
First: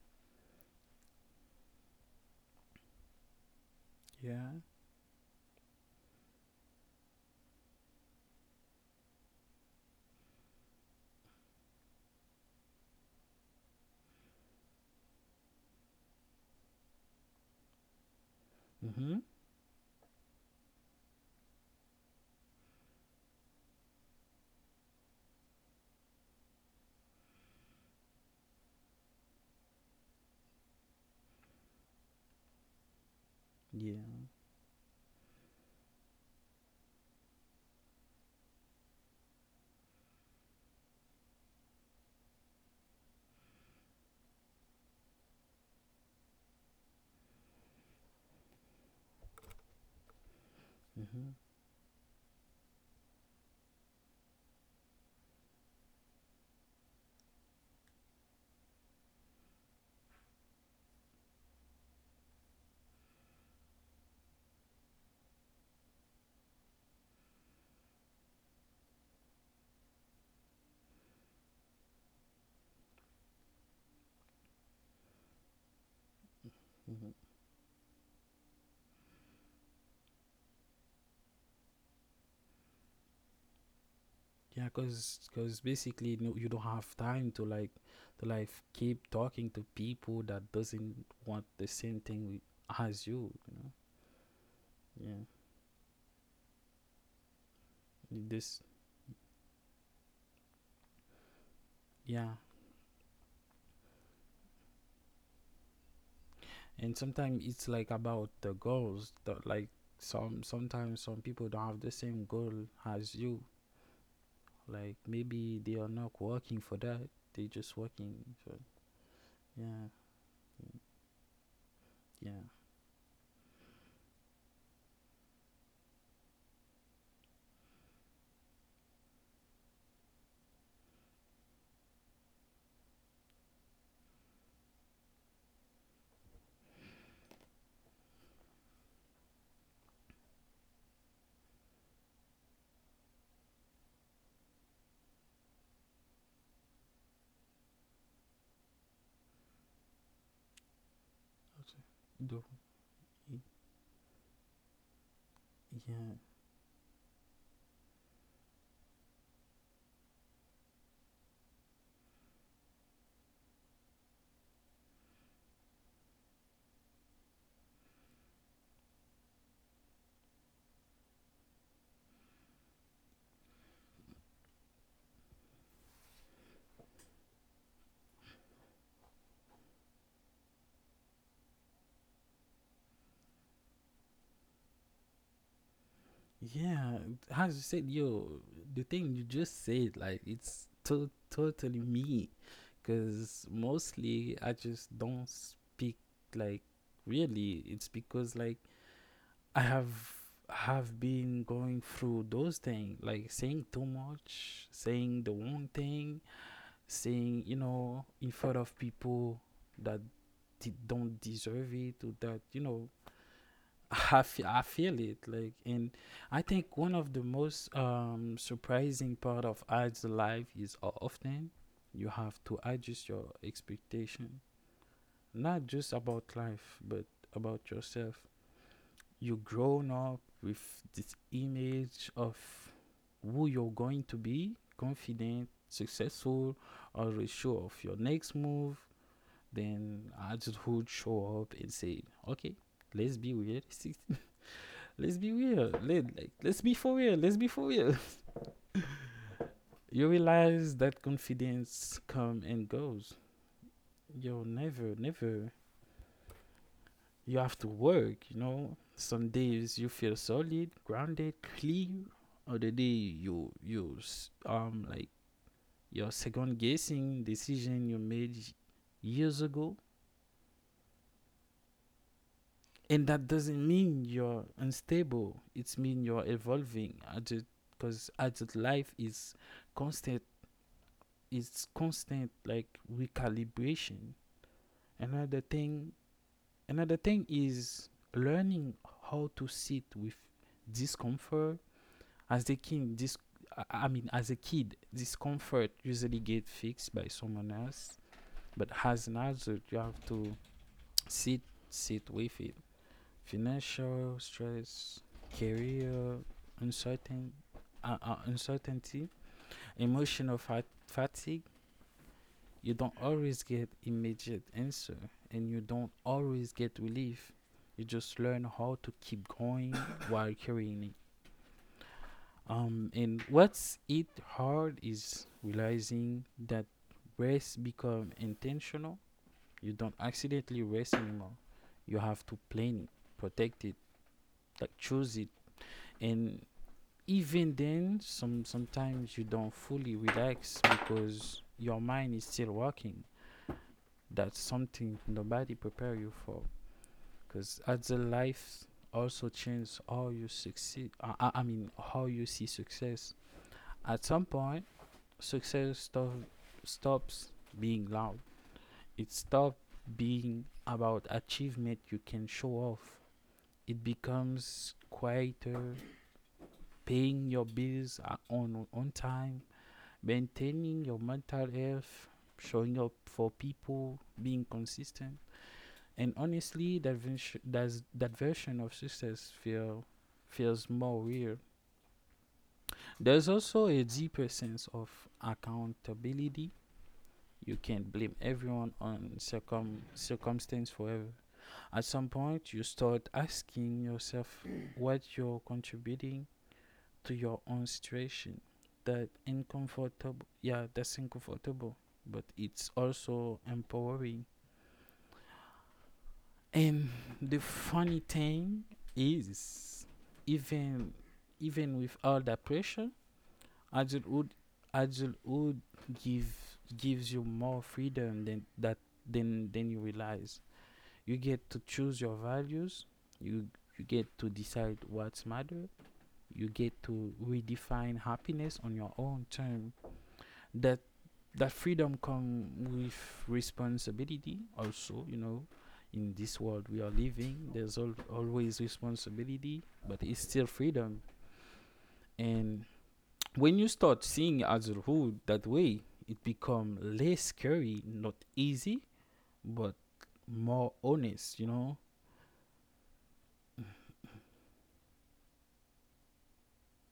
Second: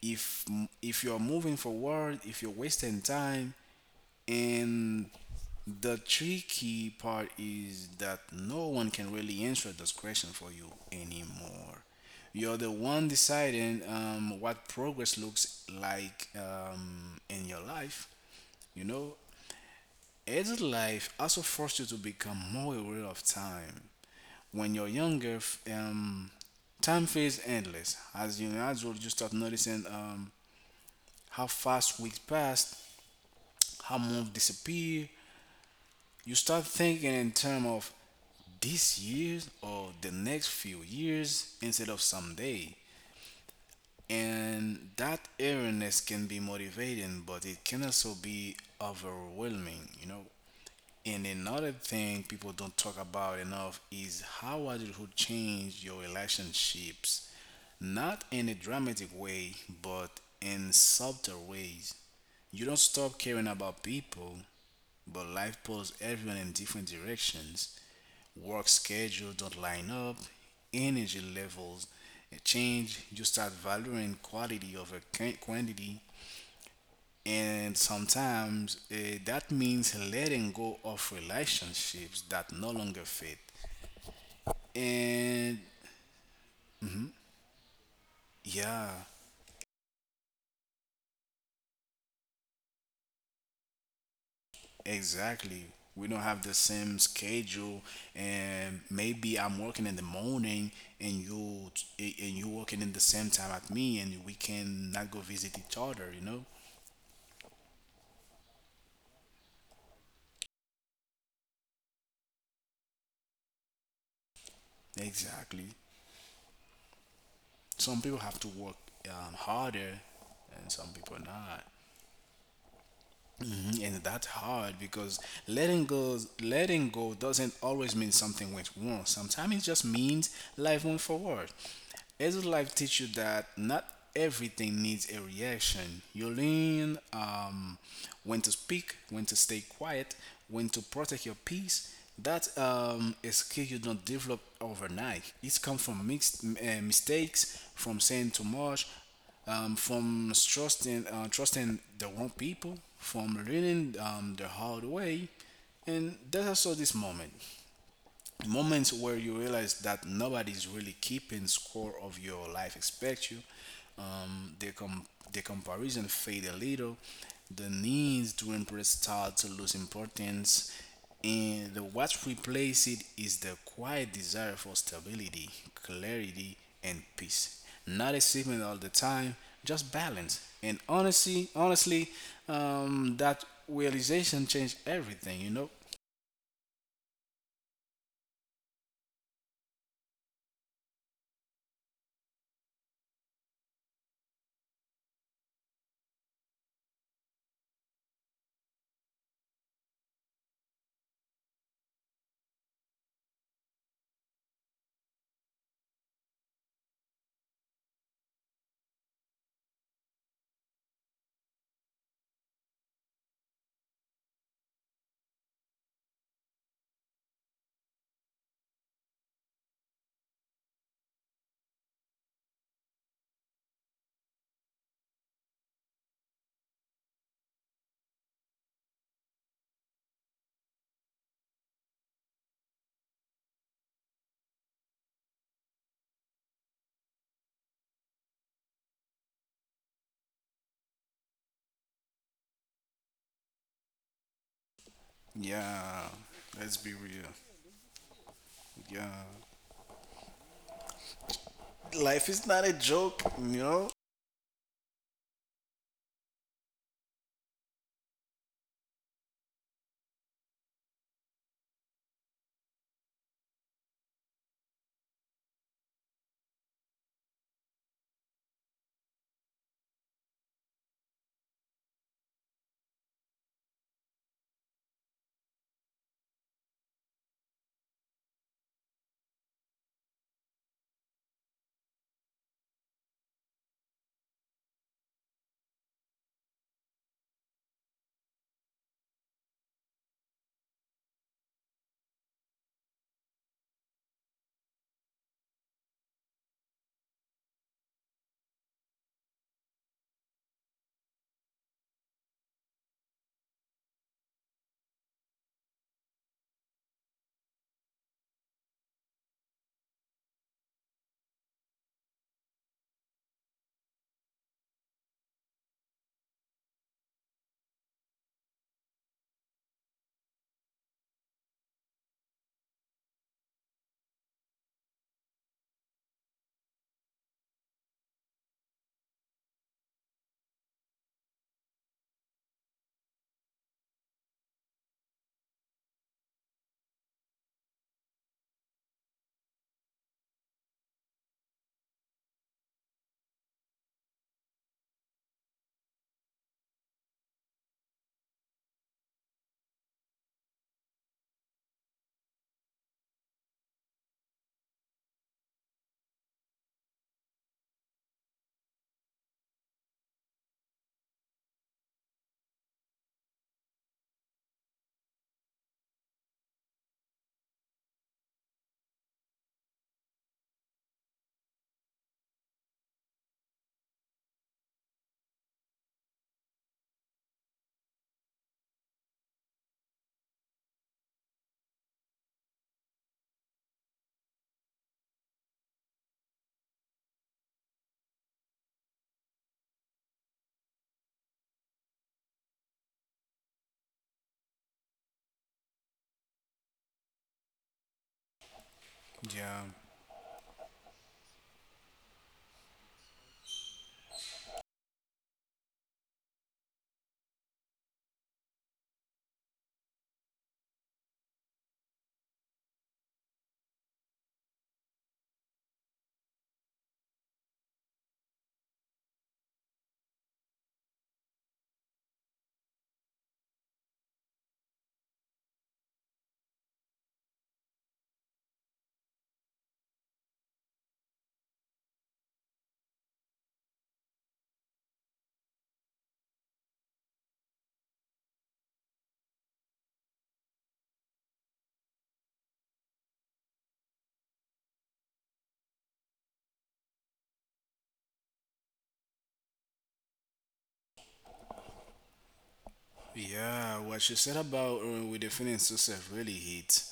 S1: if if you're moving forward, if you're wasting time.
S2: yeah.
S1: And the tricky part is that no one can really answer this question for you anymore. You're the one deciding what progress looks like in your life. You know,
S2: Mm-hmm.
S1: adult life also forced you to become more aware of time. When you're younger, time feels endless. As you start noticing how fast weeks pass, how
S2: Yeah.
S1: months disappear. You start thinking in terms of this year or the next few years instead of someday. And that eeriness can be motivating, but it can also be overwhelming, you know. And
S2: Mm-hmm.
S1: another thing people don't talk about enough is how adulthood change your relationships. Not in a dramatic way, but in subtle ways. You don't stop caring about people, but life pulls everyone in different directions. Work schedules don't line up, energy levels change, you start valuing quality over quantity,
S2: Mm-hmm.
S1: and sometimes that means letting go of relationships that no longer fit.
S2: Yeah, cause
S1: And
S2: basically, no, you don't have time to like,
S1: yeah,
S2: keep talking to people that doesn't want the same thing with, as you. You know. Yeah.
S1: exactly. We don't have the same schedule,
S2: This
S1: and maybe I'm working in the morning, and you
S2: Yeah.
S1: working in the same time at me, and we can not go visit each other. You know.
S2: And sometimes it's like about the goals that, like, some people don't have the same goal as you. Like maybe
S1: Exactly.
S2: they are not working for that, they just
S1: Some people
S2: working
S1: have to
S2: for.
S1: work
S2: Yeah,
S1: harder, and some people not.
S2: yeah.
S1: Mhm. And that's hard because letting go doesn't always mean something went wrong. Sometimes it just means life went forward. Adult life teach you that not everything needs a reaction. You learn when to speak, when to stay quiet, when to protect your peace. That a skill you don't develop overnight. It's come from mixed mistakes, from saying too much, from trusting the wrong
S2: Do-
S1: people, from learning the hard way,
S2: yeah,
S1: and that's also this moment, moments where you realize that nobody's really keeping score of your life expect you. um, the, com- the comparison fade a little, the needs to impress start to lose importance, and the what replaces it is the quiet desire for stability, clarity, and peace, not a statement all the time, just balance. And honestly, honestly, that realization changed everything, you know.
S2: yeah. As you said, yo, the thing you just said, like, it's totally me. Because mostly I just don't speak, like, really. It's because, like, I have been going through those things, like saying too much, saying the wrong thing, saying, you know, in front of people that don't deserve it, or that, you know. [laughs] I feel it, like. And I think one of the most surprising part of ads life is often you have to adjust your expectation, not just about life, but about yourself. You grown up with this image of who you're going to be, confident, successful, already sure of your next move. Then adulthood show up and say, okay, let's be weird. [laughs] Let's be weird.
S1: Yeah,
S2: Let's
S1: let's
S2: be
S1: be
S2: for real,
S1: real.
S2: let's be for real.
S1: Yeah.
S2: [laughs] You realize that confidence
S1: Life is
S2: come
S1: not a
S2: and goes.
S1: joke, you know?
S2: You're never, you have to work, you know. Some days you feel solid, grounded, clear. Other day, you like, you're second guessing decision you made years ago. And that doesn't mean you're unstable. It's mean you're evolving. Adult Because adult life is constant constant, like recalibration. Another thing another thing is learning how to sit with discomfort. As the king, this I- mean, As a kid, discomfort usually get fixed by someone else, but as an adult, you have to sit sit with it. Financial stress, career uncertain, uncertainty, emotional fatigue. You don't always get immediate answer, and you don't always get relief. You just learn how to keep going [coughs] while carrying it. And what's it hard is realizing that rest become intentional. You don't accidentally rest anymore. You have to plan it, protect it, like choose it. And even then, sometimes you don't fully relax because your mind is still working. That's something nobody prepare you for. Because as the life also change how you succeed, I mean how you see success. At some point, success stops being loud. It stops being about achievement you can show off. It becomes quieter: paying your bills on time, maintaining your mental health, showing up for people, being consistent. And honestly, that version of success feels more real. There's also a deeper sense of accountability. You can't blame everyone on circumstance forever. At some point, you start asking yourself what you're contributing to your own situation.
S1: Yeah,
S2: Yeah, that's uncomfortable, but it's also empowering. And the funny thing is, even even with all that pressure, adulthood adulthood give gives you more freedom than that than you realize. You get to choose your values. You you get to decide what's matter. You get to redefine happiness on your own term. That that freedom comes with responsibility also, you know. In this world we are living, there's always responsibility. But it's still freedom. And when you start seeing adulthood that way, it become less scary, not easy, but more honest, you know.
S1: yeah. What you said about with the feeling yourself really hit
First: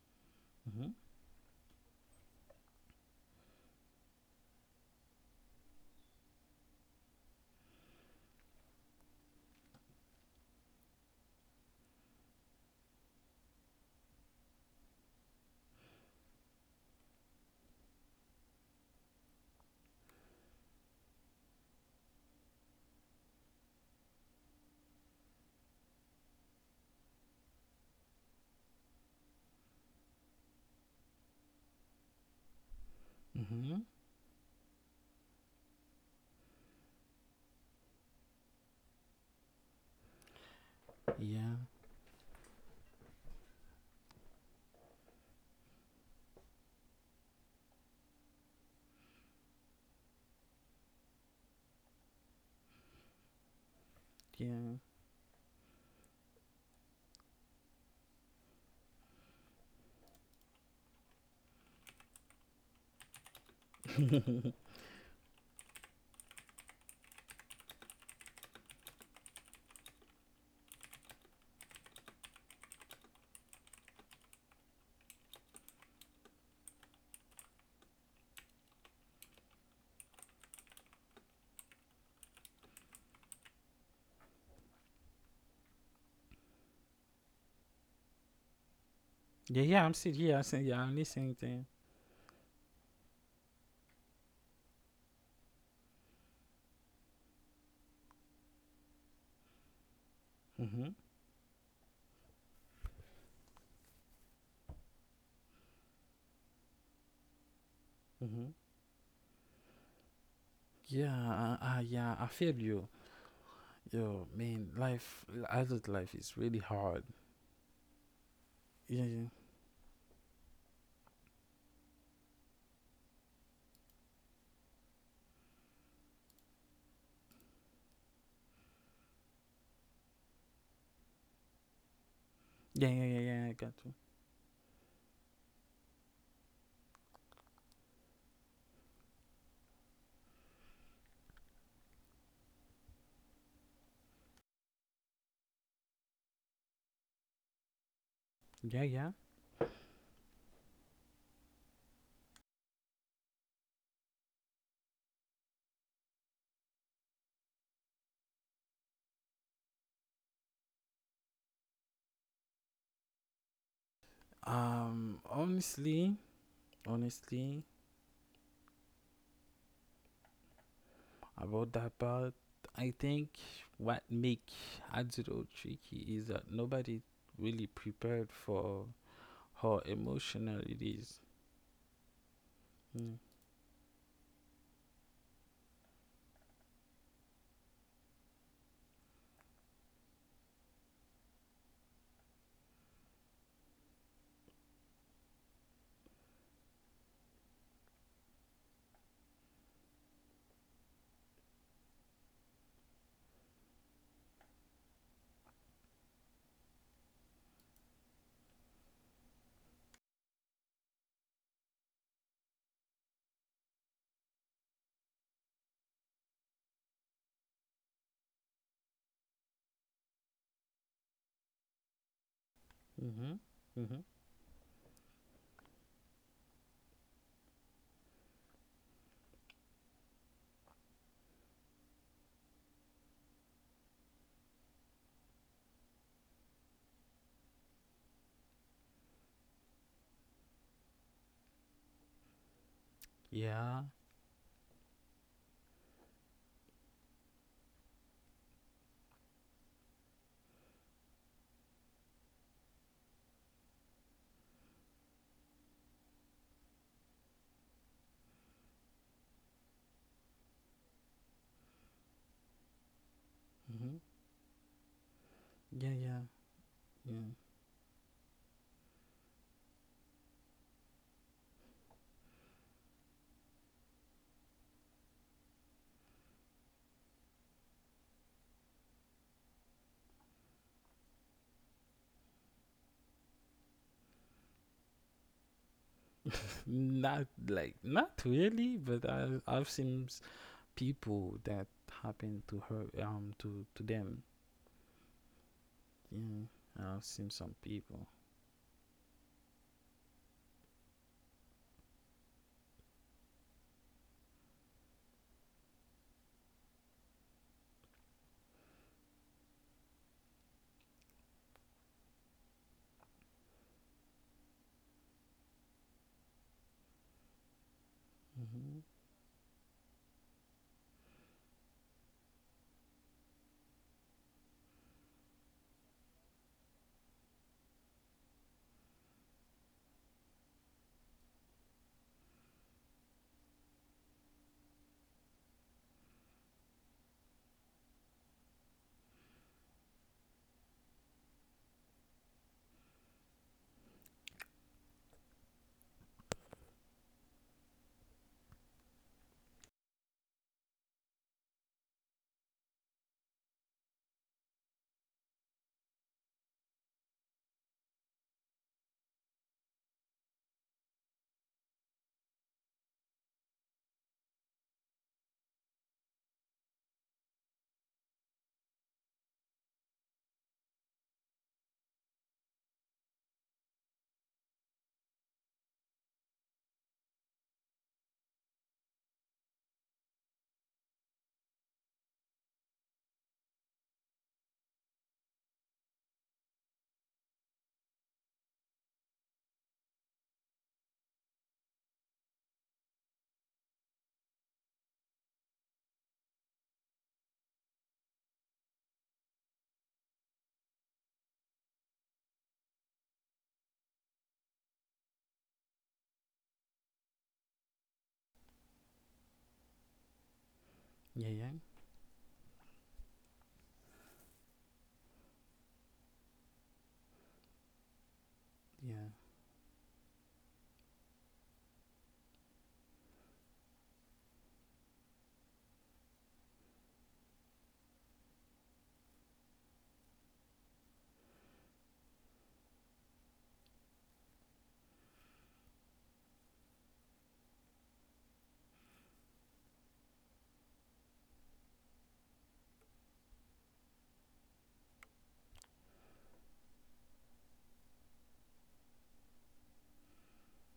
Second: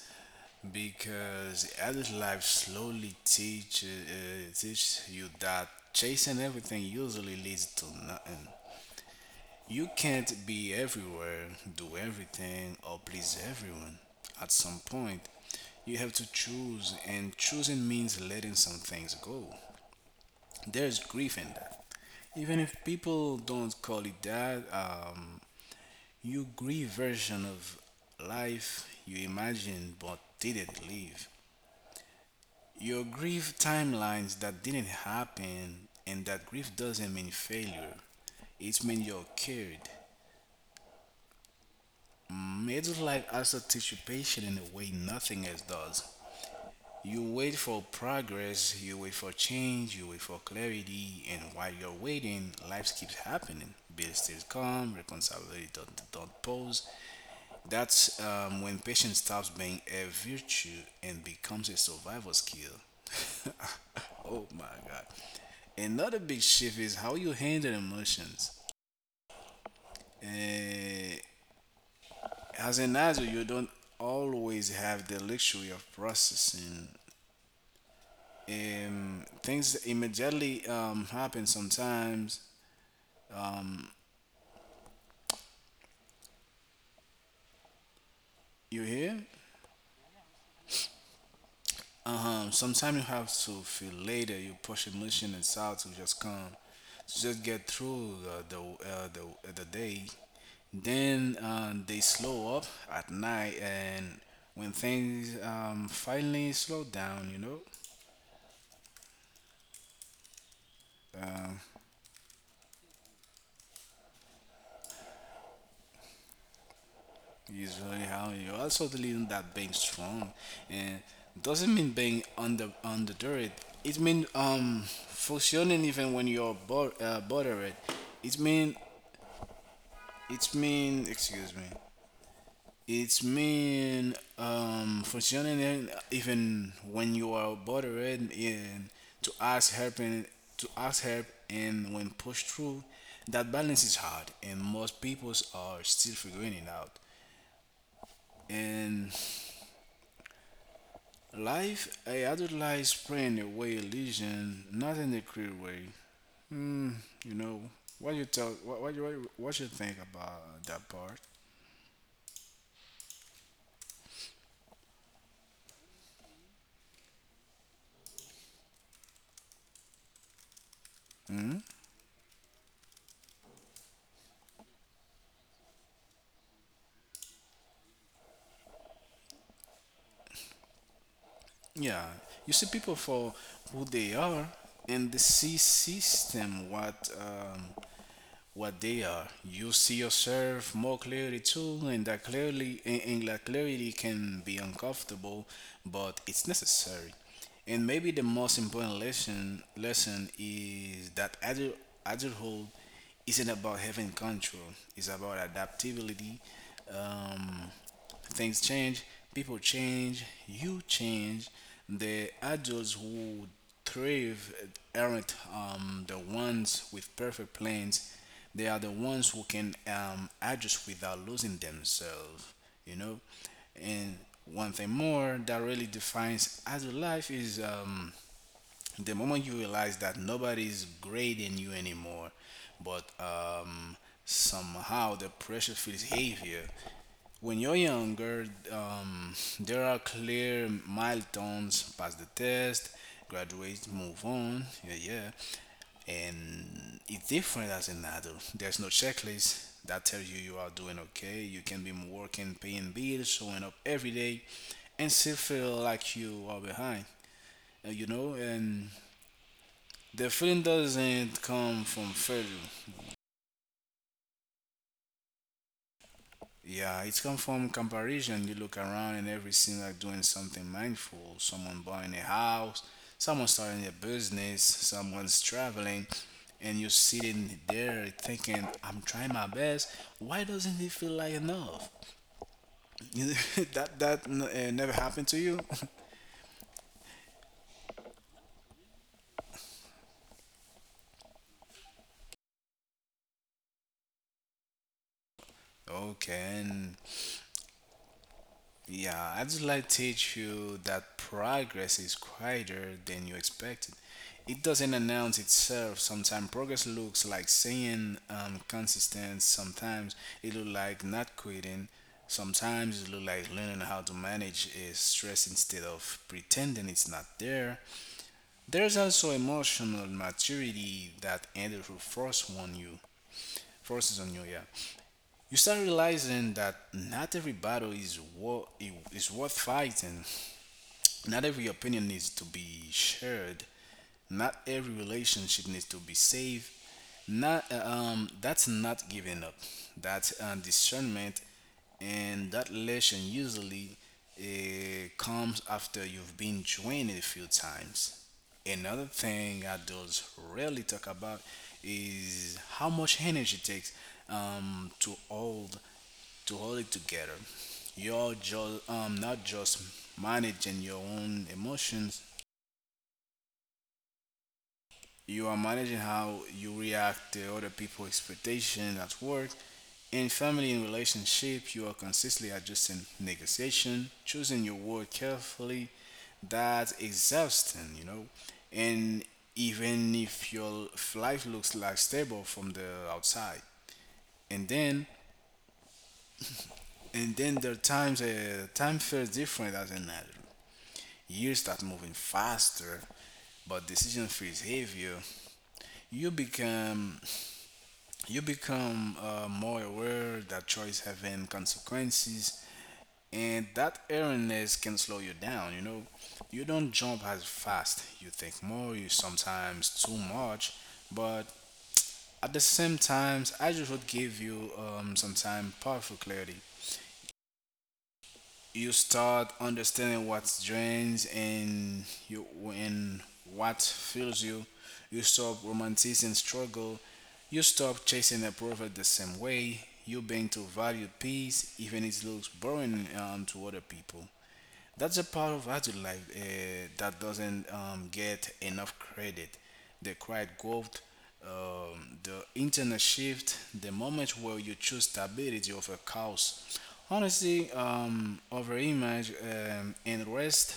S2: Mm-hmm.
S1: because adult life slowly teach you that chasing everything usually leads to nothing. You can't be everywhere, do everything, or please everyone. At some point, you have to choose, and choosing means letting some things go. There's grief in that. Even if people don't call it that, you grieve version of life you imagined but didn't live. Your grief
S2: Mm-hmm.
S1: timelines that didn't happen, and that grief doesn't mean failure. It means you're cured.
S2: Yeah.
S1: Middle life also teaches you patience in a way nothing else does. You wait for progress, you wait for change, you wait for clarity, and while you're waiting, life keeps happening. Bills still
S2: Yeah.
S1: come, responsibility don't pause. That's when patience stops being a virtue and becomes a survival skill. [laughs]
S2: [laughs]
S1: Oh my God. Another big shift is how you handle emotions. Eh, as an adult, you don't always have the luxury of processing. Things immediately happen sometimes. You hear?
S2: Yeah, yeah, I'm still, yeah, I'm still, yeah, I'm listening to him.
S1: Sometimes you have to feel later. You push emotion inside to just come, to just get through the day.
S2: Mm-hmm.
S1: Then they slow up at night, and when things finally slow down, you know,
S2: Yeah, yeah, I feel you. Yo, man, life, adult life is really hard.
S1: is really how you also
S2: Yeah, yeah,
S1: believe that being strong, and doesn't mean being under it. It means functioning even when you're bothered. It mean it mean Excuse me.
S2: yeah, yeah, yeah,
S1: It's
S2: yeah, I got you.
S1: mean functioning even when you are bothered, right? And to ask help and when pushed through, that balance is hard and most people are still figuring it out.
S2: Yeah, yeah.
S1: And life, I adult life spread away illusion, not in a clear way. You know what you think about that part?
S2: Honestly, honestly, about that part, I think what make adult tricky is that nobody really prepared for how emotional it is.
S1: Yeah, you see people
S2: Mm.
S1: for who they are and the see system what they are. You see yourself more clearly too, and and that clarity can be uncomfortable, but it's necessary. And maybe the most important lesson is that adulthood isn't about having control. It's about adaptability. Um, Things change, people change, you change. The adults who thrive aren't the ones with perfect plans. They are the ones who can adjust without losing themselves, you know.
S2: Mm-hmm. Mm-hmm.
S1: And one thing more that really defines adult life is the moment you realize that nobody's grading you anymore, but somehow the pressure feels heavier. When you're younger, um, there are clear milestones: pass the test,
S2: Yeah.
S1: graduate, move on. Yeah, yeah. And it's different as an adult. There's no checklist that tells you you are doing okay. You can be working, paying bills, showing up every day, and still feel like you are behind. You know, and the feeling doesn't come from failure.
S2: Hmm. Yeah, yeah,
S1: Yeah, it's
S2: yeah.
S1: come from comparison. You look around and every seems like doing something mindful. Someone buying a house, someone starting a business, someone's traveling, and you're sitting there thinking, "I'm trying my best. Why doesn't it feel like enough?" [laughs] That never happened to you. [laughs]
S2: [laughs] Not, like, not really, but I've seen people that happened to her, to them. Yeah,
S1: Okay, and
S2: I've seen some people.
S1: yeah, I'd just like to teach you that progress is quieter than you expected. It doesn't announce itself. Sometimes progress looks like staying consistent. Sometimes it looks like not quitting. Sometimes it looks like learning how to manage stress instead of pretending it's not there.
S2: Hmm.
S1: There's also emotional maturity that others will force on you. Forces on you, yeah. You start realizing that not every is worth fighting. Not every opinion needs to be shared. Not every relationship needs to be saved. Not That's not giving up. That's discernment, and that lesson usually uh, comes after you've been joined a few times. Another thing adults rarely talk about is how much energy it takes to hold it together. You're just not just managing your own emotions, you are managing how you react to other people's expectations at work, in family and relationship. You are consistently adjusting, negotiation, choosing your word carefully. That's exhausting, you know. And even if your life looks like stable from the outside, and then and then there are times time feels different as an adult. Years start moving faster, but decision feels heavier. you become You become more aware that choice having consequences, and that awareness can slow you down. You know, you don't jump as fast. You think more. You sometimes too much,
S2: Yeah,
S1: but
S2: yeah,
S1: at the same times, I just would give you some time powerful clarity. You
S2: yeah,
S1: start understanding what drains and you and what fills you. You stop romanticizing struggle. You stop chasing approval the same way. You begin to value peace, even if it looks boring to other people. That's a part of adult life that doesn't get enough credit. The quiet growth, the internal shift, the moment where you choose stability over chaos. Honestly, over image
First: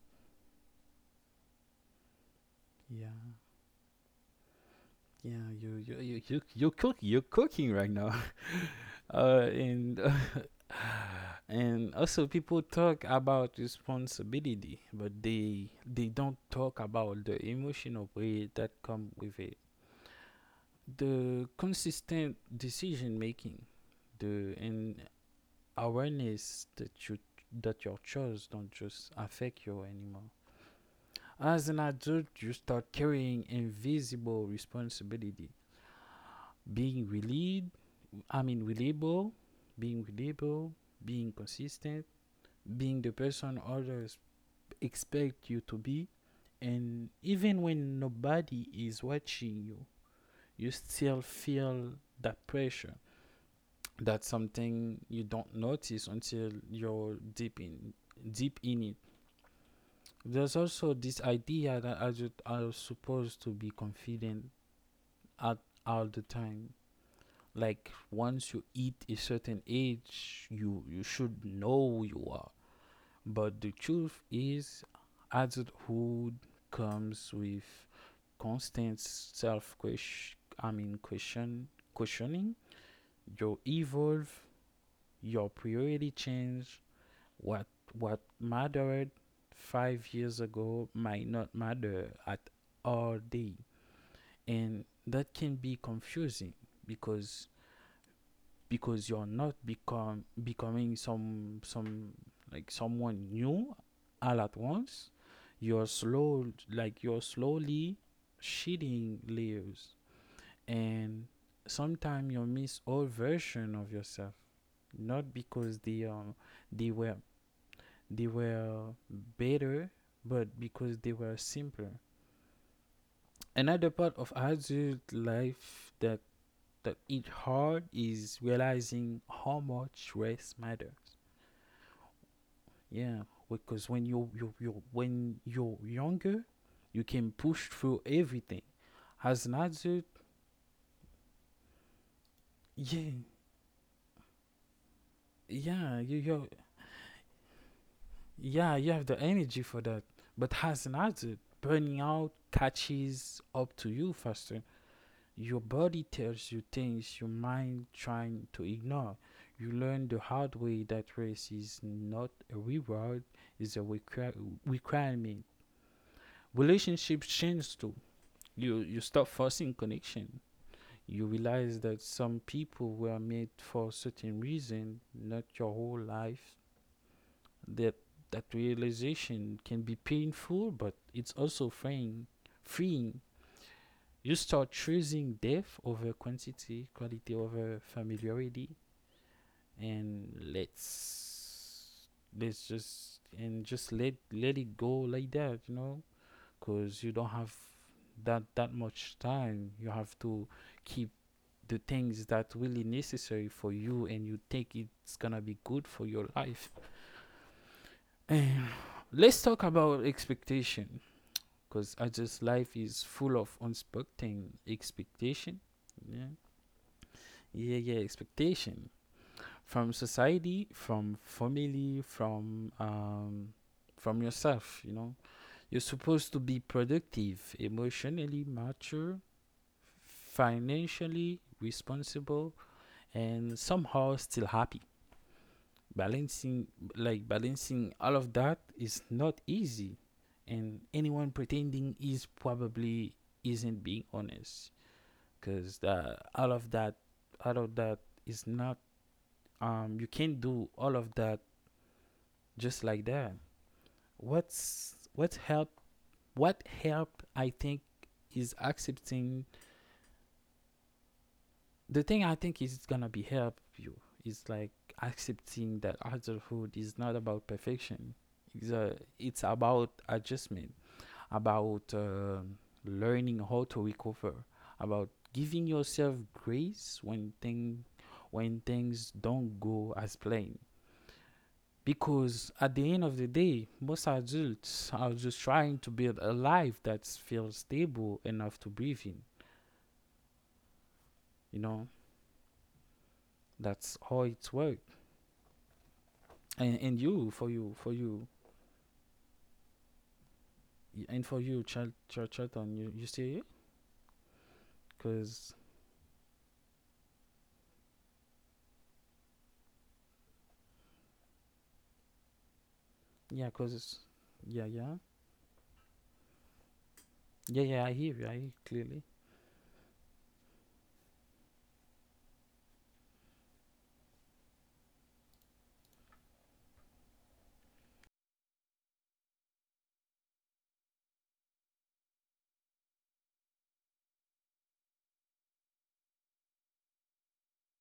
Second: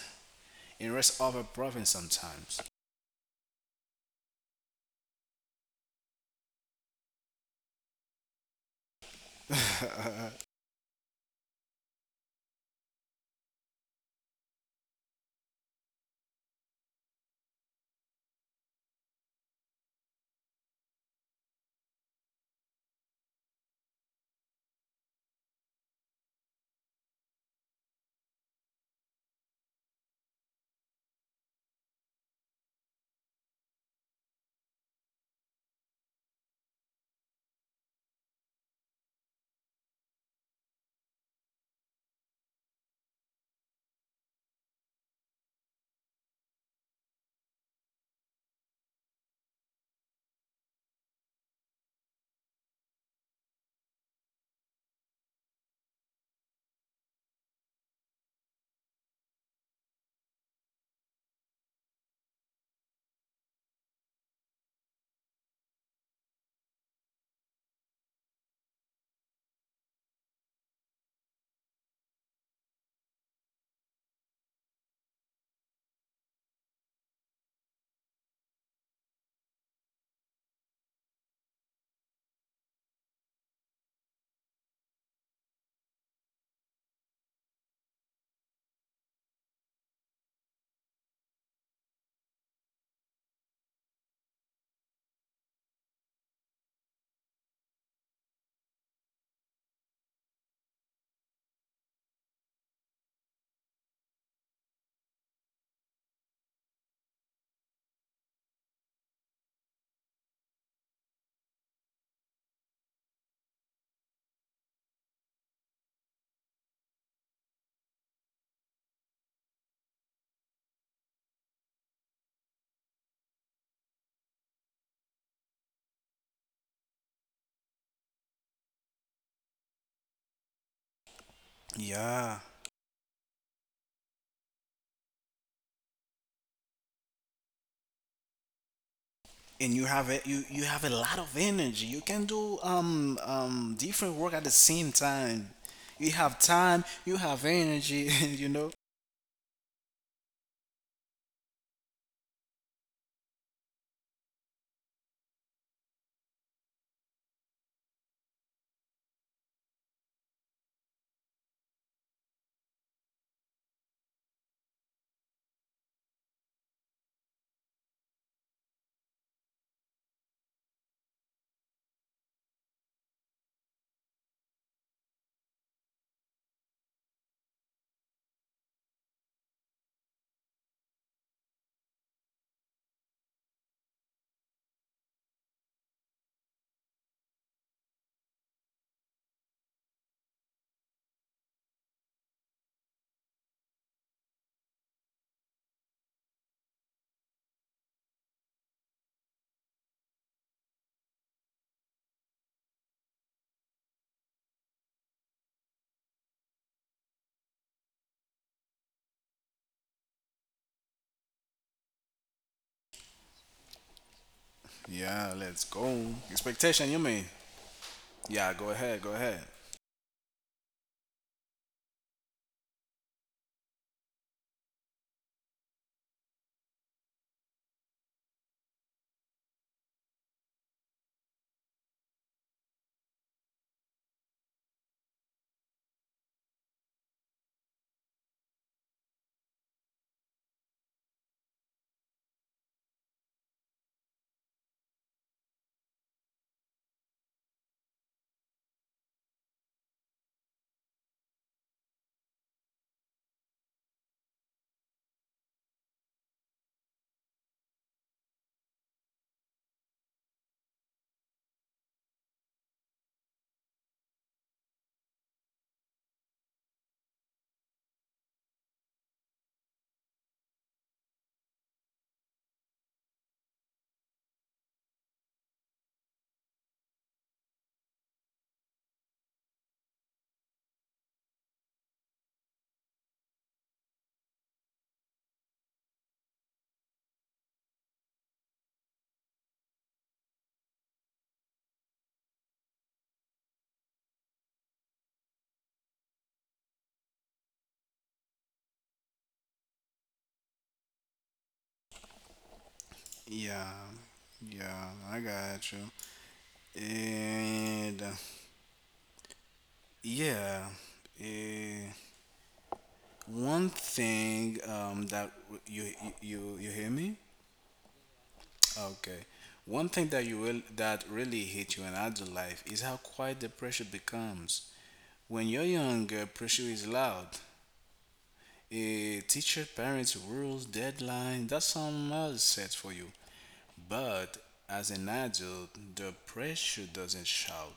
S1: and rest over profit sometimes.
S2: yeah, yeah. You're cooking right now, [laughs] and [laughs] and also people talk about responsibility, but they don't talk about the emotional weight that come with it. The consistent decision making, the and awareness that your chores don't just affect you anymore. As an adult, you start carrying invisible responsibility, being relied, I mean reliable, being reliable, being consistent, being the person others expect you to be. And even when nobody is watching you, you still feel that pressure. That's something you don't notice until you're deep in it. There's also this idea that are supposed to be confident at all the time. Like, once you hit a certain age, you should know who you are. But the truth is, adulthood comes with constant self question i mean question questioning. You evolve, your priority change. What what mattered 5 years ago might not matter at all day. And that can be confusing, because because you're not become becoming someone new all at once. You're slowly shedding layers. And sometimes you miss old version of yourself, not because they were they were better, but because they were simpler. Another part of adult life that it hard is realizing how much rest matters.
S1: Yeah,
S2: Yeah, because when you're younger, you can push through everything. As an
S1: and you
S2: adult,
S1: have a, you have a lot of energy. You can do
S2: yeah,
S1: different work at the same time.
S2: yeah,
S1: You
S2: you
S1: have
S2: you
S1: time, you have energy, [laughs] you know.
S2: yeah, you have the energy for that. But as an adult, burning out catches up to you faster. Your body tells you things your mind trying to ignore. You learn the hard way that race is not a reward, it's a requirement. Relationships change too. You stop forcing connection. You realize that some people were made for certain reason, not your whole life. That that realization can be painful, but it's also freeing. Freeing, you start choosing depth over quantity, quality over familiarity, and let's just let it go like that, you know, because you don't have that much time. You have to keep the things that really necessary for you, and you think it's gonna be good for your life. [sighs] And let's talk about expectation, because I just life is full of unexpected
S1: Yeah,
S2: expectation.
S1: let's go.
S2: Yeah,
S1: Expectation, you mean?
S2: yeah,
S1: Yeah, go
S2: expectation
S1: ahead, go ahead.
S2: from society, from family, from yourself, you know. You're supposed to be productive, emotionally mature, financially responsible, and somehow still happy. Balancing, balancing all of that is not easy, and anyone pretending is probably isn't being honest, because all of that all of that is not, you can't do all of that just like that. What's what help? What help? I think is accepting the thing. I think is gonna be help you is like accepting that adulthood is not about perfection. It's about adjustment, about learning how to recover, about giving yourself grace when thing when things don't go as planned. Because at the end of the day, most adults are just trying to build a life that feels stable enough to breathe in. You know, that's how it's work. And you, for you, Chilton, you see it?
S1: Yeah, yeah, I
S2: Cause
S1: got you. And yeah, eh,
S2: yeah,
S1: one
S2: cause
S1: thing
S2: yeah, yeah,
S1: you you hear me?
S2: yeah, yeah. I hear you. I hear clearly.
S1: Okay. One thing that you will that really hit you in adult life is how quiet the pressure becomes. When you're younger, pressure is loud. A teacher, parents, rules, deadline, that's someone else set for you. But as an adult, the pressure doesn't shout.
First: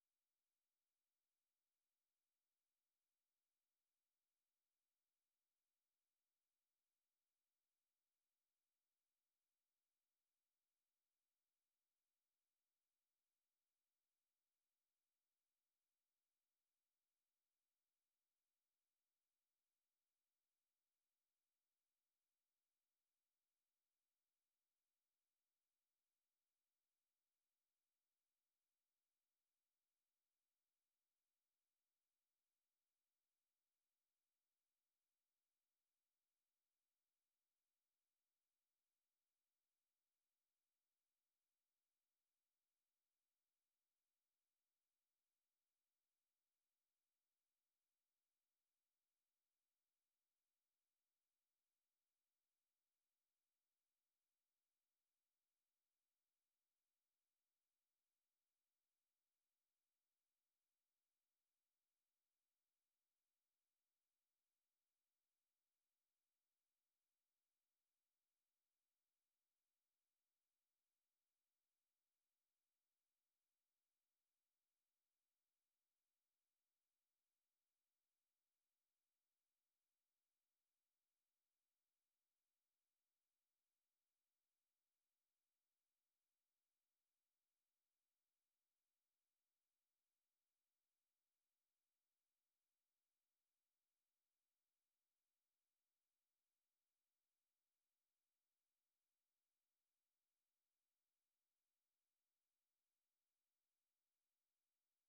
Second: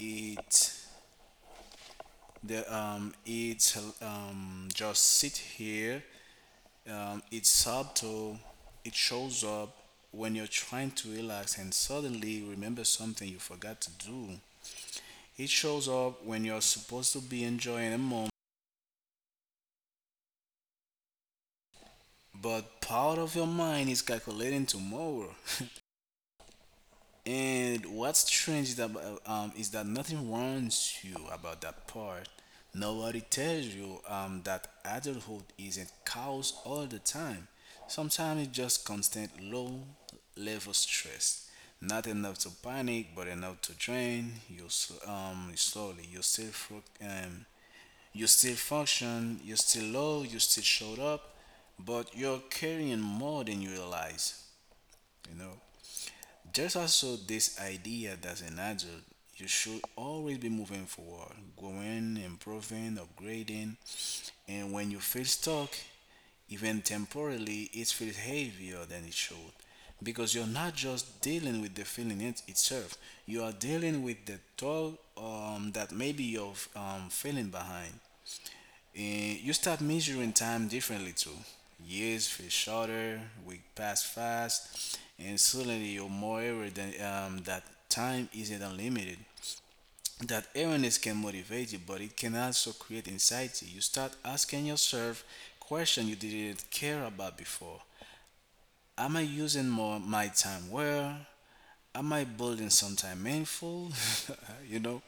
S1: It the it's just sit here. It's subtle. It shows up when you're trying to relax and suddenly remember something you forgot to do. It shows up when you're supposed to be enjoying a moment, but part of your mind is calculating tomorrow. And what's strange is that nothing warns you about that part. Nobody tells you that adulthood isn't chaos all the time. Sometimes it's just constant low level stress. Not enough to panic, but enough to drain you slowly. You still function. You still low. You still showed up, but you're carrying more than you realize. You know. There's also this idea that as an adult, you should always be moving forward, growing, improving, upgrading. And when you feel stuck, even temporarily, it feels heavier than it should. Because you're not just dealing with the feeling it, itself, you are dealing with the toll that maybe you're feeling behind. You start measuring time differently too. Years feel shorter, week pass fast, and suddenly you're more aware that time isn't unlimited. That awareness can motivate you, but it can also create anxiety. You start asking yourself questions you didn't care about before. Am I using more my time well? Am I building something meaningful? [laughs] you know?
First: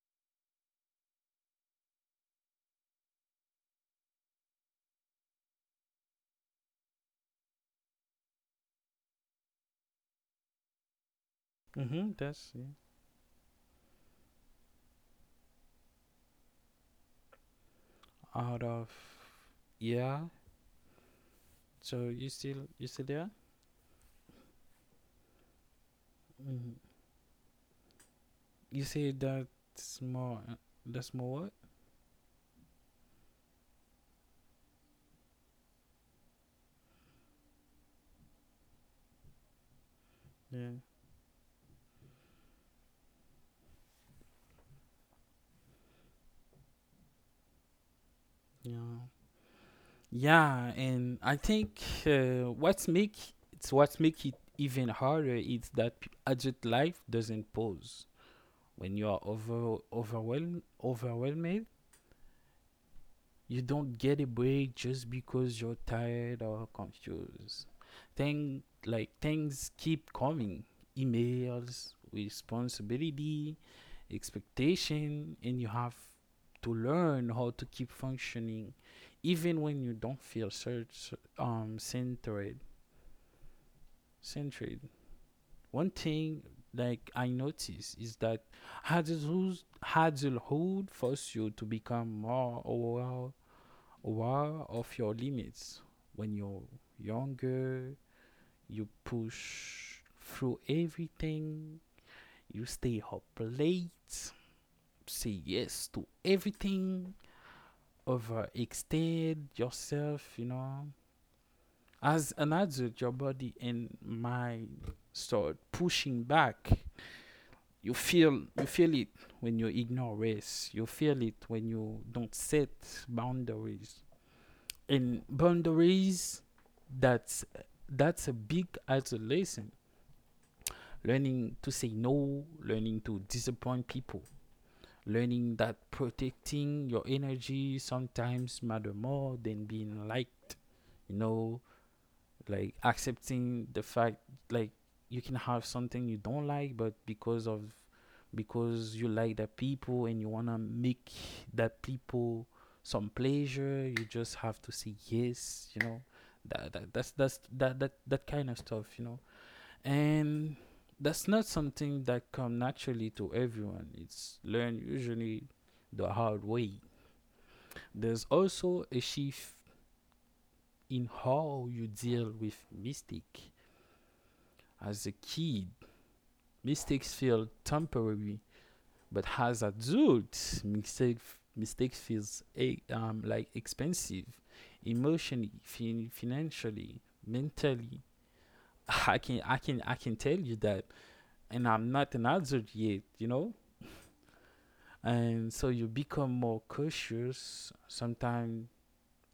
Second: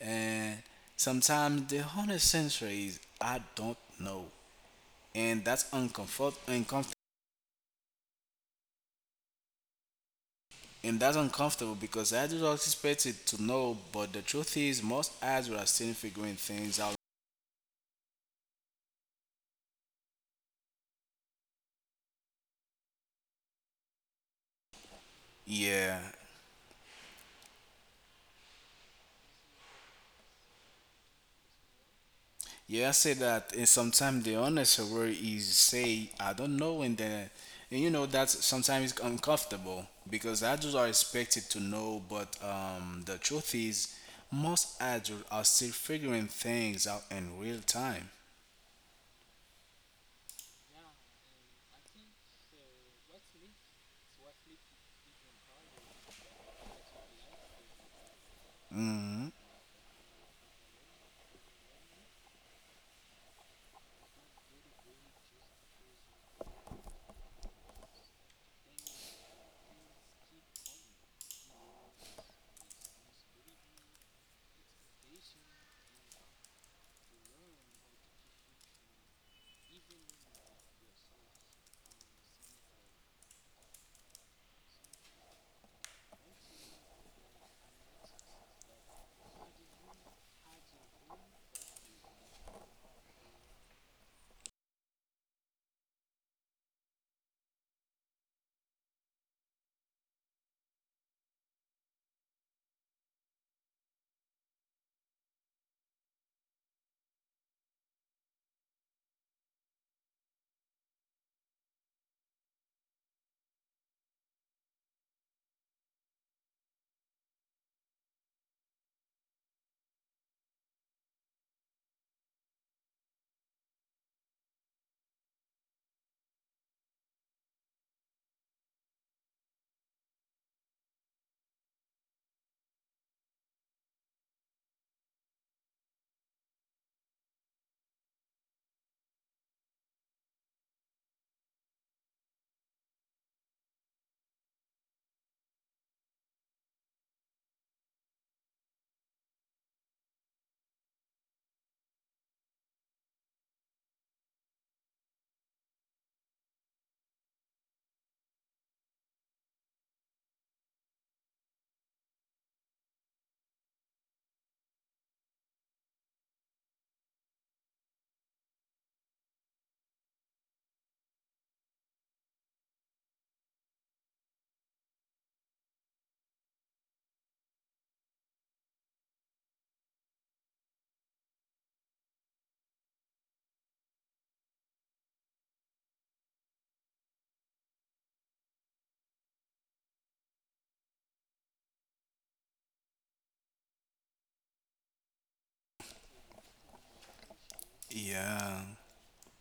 S1: And sometimes the honest answer is I don't know, and that's uncomfortable, and that's uncomfortable because
S2: Mhm.
S1: I do
S2: That's
S1: not
S2: yeah.
S1: expect it to know, but the truth is most ads are still figuring things out.
S2: Out of yeah. So you still there?
S1: Yeah,
S2: You say that's more. That's more what?
S1: yeah, I say that and sometimes the honest word is say I don't know, and then and you know that sometimes it's uncomfortable because adults
S2: Yeah.
S1: are expected to know, but the truth is most ads are still figuring things out in real time.
S2: Yeah. Yeah, and I think what's make it's what's make it even harder is that adult life doesn't pause when you are
S1: Hmm.
S2: overwhelmed. You don't get a break just because you're tired or confused. Things keep coming. Emails, responsibility, expectation, and you have to learn how to keep functioning even when you don't feel search um centered centered. One thing like I notice is that adulthood adulthood forces you to become more aware. Aware of your limits? When you're younger, you push through everything, you stay up late, say yes to everything, overextend yourself, you know. As an adult, your body and mind start pushing back. You feel it when you ignore rest. You feel it when you don't set boundaries. And boundaries, that's that's a big isolation. Learning to say no, learning to disappoint people, learning that protecting your energy sometimes matter more than being liked, you know. Like accepting the fact, like, you can have something you don't like, but because of, because you like the people and you want to make that people some pleasure, you just have to say yes, you know. That, that that's that that that kind of stuff, you know. And that's not something that come naturally to everyone. It's learned, usually the hard way. There's also a shift in how you deal with mistake. As a kid, mistakes feel temporary, but as adults, mistakes feels like expensive, emotionally, financially, mentally. I can tell you that, and I'm not an adult yet, you know. And so you become more cautious.
S1: Yeah.
S2: Sometimes,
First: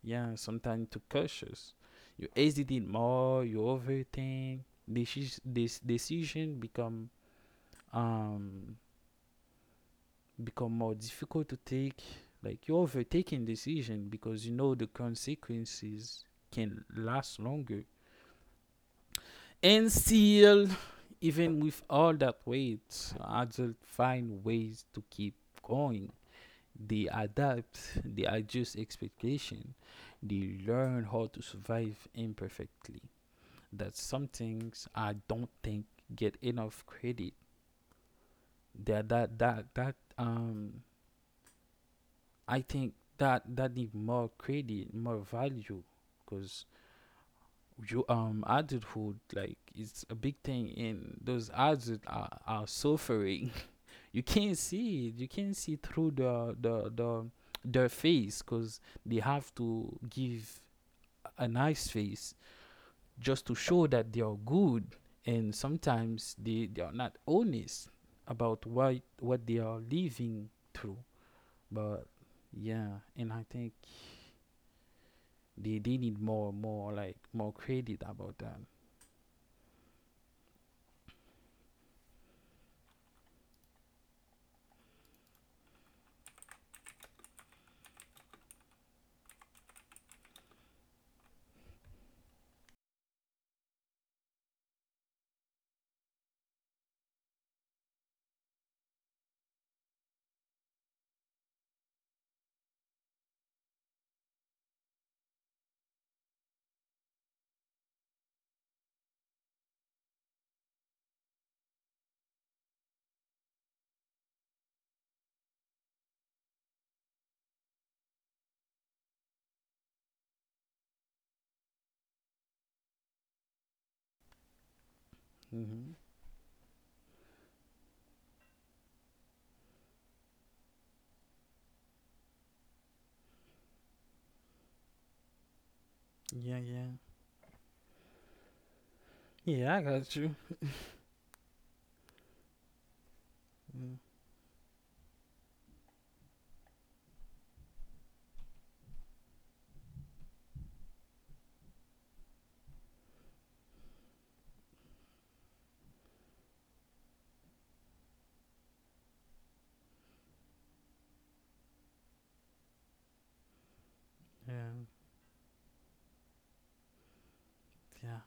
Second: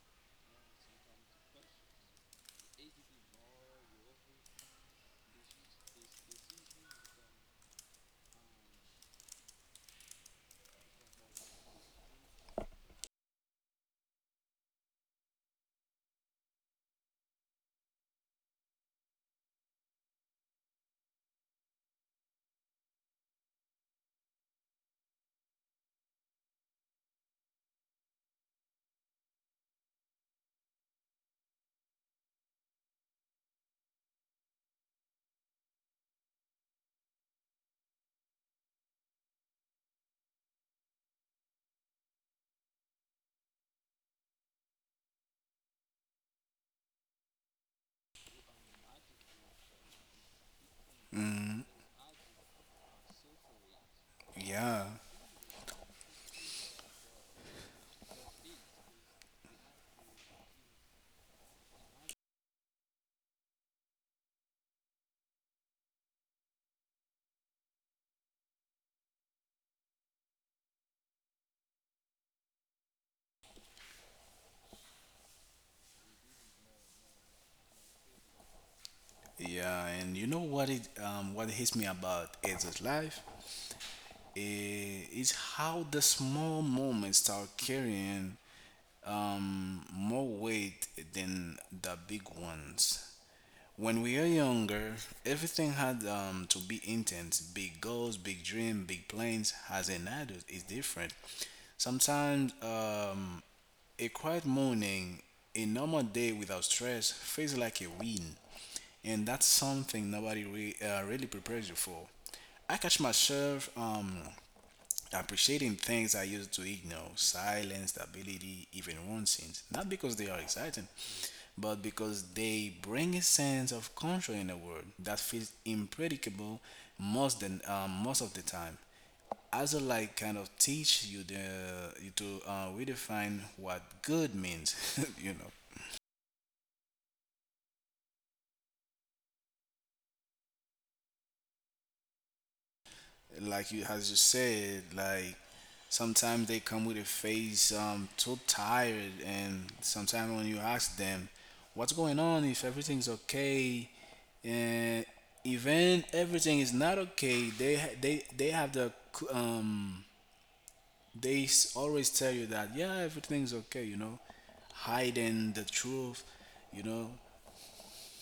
S2: yeah, sometimes too cautious. You hesitate more. You overthink. This decision become um become more difficult to take. Like you're overtaking decision because you know the consequences can last longer. And still, even with all that weight, adults find ways to keep going. They adapt, they adjust expectation, they learn how to survive imperfectly. That's some things I don't think get enough credit. That that that that I think that that need more credit, more value, because you adulthood, like, it's a big thing, and those
S1: Hmm.
S2: adults are suffering. [laughs] You can't
S1: Yeah.
S2: see it. You can't see through the their face, because they have to give a nice face just to show that they are good, and sometimes they are not honest about what they are living through. But yeah, and I think they need more, like, more credit about that.
S1: Yeah, and you know what it what hits me about Ed's life is how the small moments start carrying more weight than the big ones. When we are younger, everything had to be intense. Big goals, big dreams, big plans. As an adult, is different. Sometimes a quiet morning, a normal day without stress, feels like a win, and that's something nobody really prepares you for. I catch myself appreciating things I used to ignore: silence, stability, even nonsense. Not because they are exciting, but because they bring a sense of control in the world that feels
S2: Hmm.
S1: impredictable most, most of the time. Also, like kind of teach you the you to redefine what good means, [laughs] you know.
S2: Yeah, yeah. Yeah, I got you.
S1: Like
S2: Mm.
S1: you as you said, like sometimes they come with a face so tired, and sometimes when you ask them what's going on, if everything's okay, and even everything is not okay, they have the c- they s- always tell you that yeah, everything's okay, you know,
S2: Yeah,
S1: hiding the truth, you know.
S2: yeah.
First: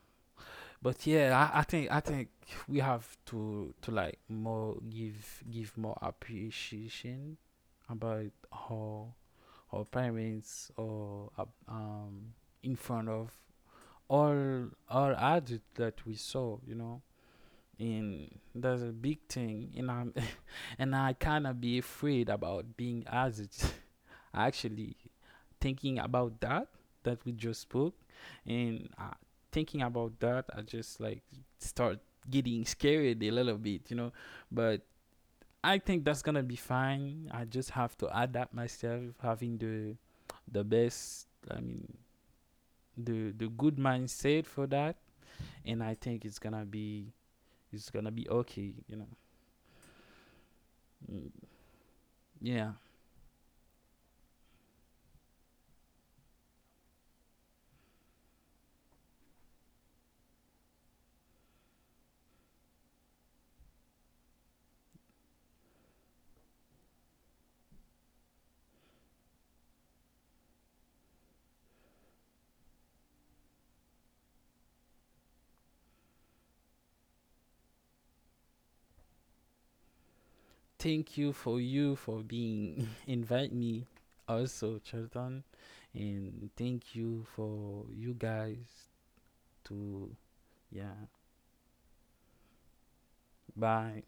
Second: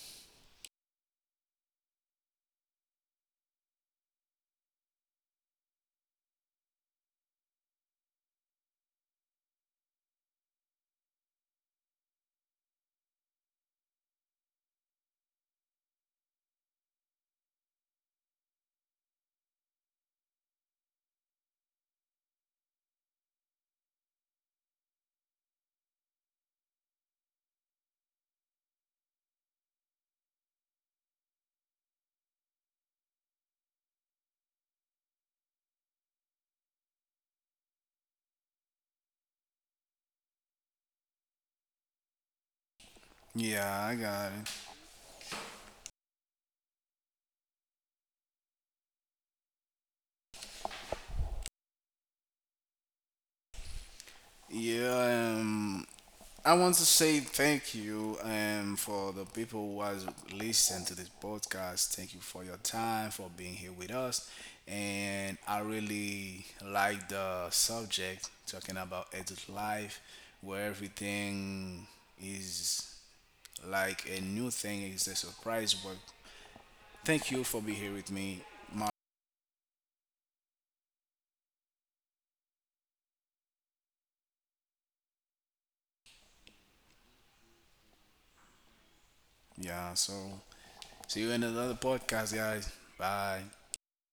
S2: But yeah, I think we have to, like, more give more appreciation about how our parents, or in front of all adults that we saw, you know. And that's a big thing, and I'm [laughs] and I kinda be afraid about being adult. Actually, thinking about that that we just spoke, and thinking about that, I just like start getting scared a little bit, you know. But I think that's gonna be fine. I just have to adapt myself, having the best. I mean, the good
S1: Yeah, I got
S2: mindset
S1: it.
S2: for that, and I think it's gonna be okay, you know. Mm. Yeah.
S1: Yeah, I want to say thank you for the people who has listened to this podcast. Thank you for your time, for being here with us. And I really like the subject talking about adult life, where everything is like a new thing, is a surprise. But thank you for being here with me. My,
S2: Thank you for being [laughs] invite me also, Charlton, and thank you for you guys
S1: yeah, so
S2: to yeah.
S1: see you in another podcast, guys. Bye.
S2: Bye.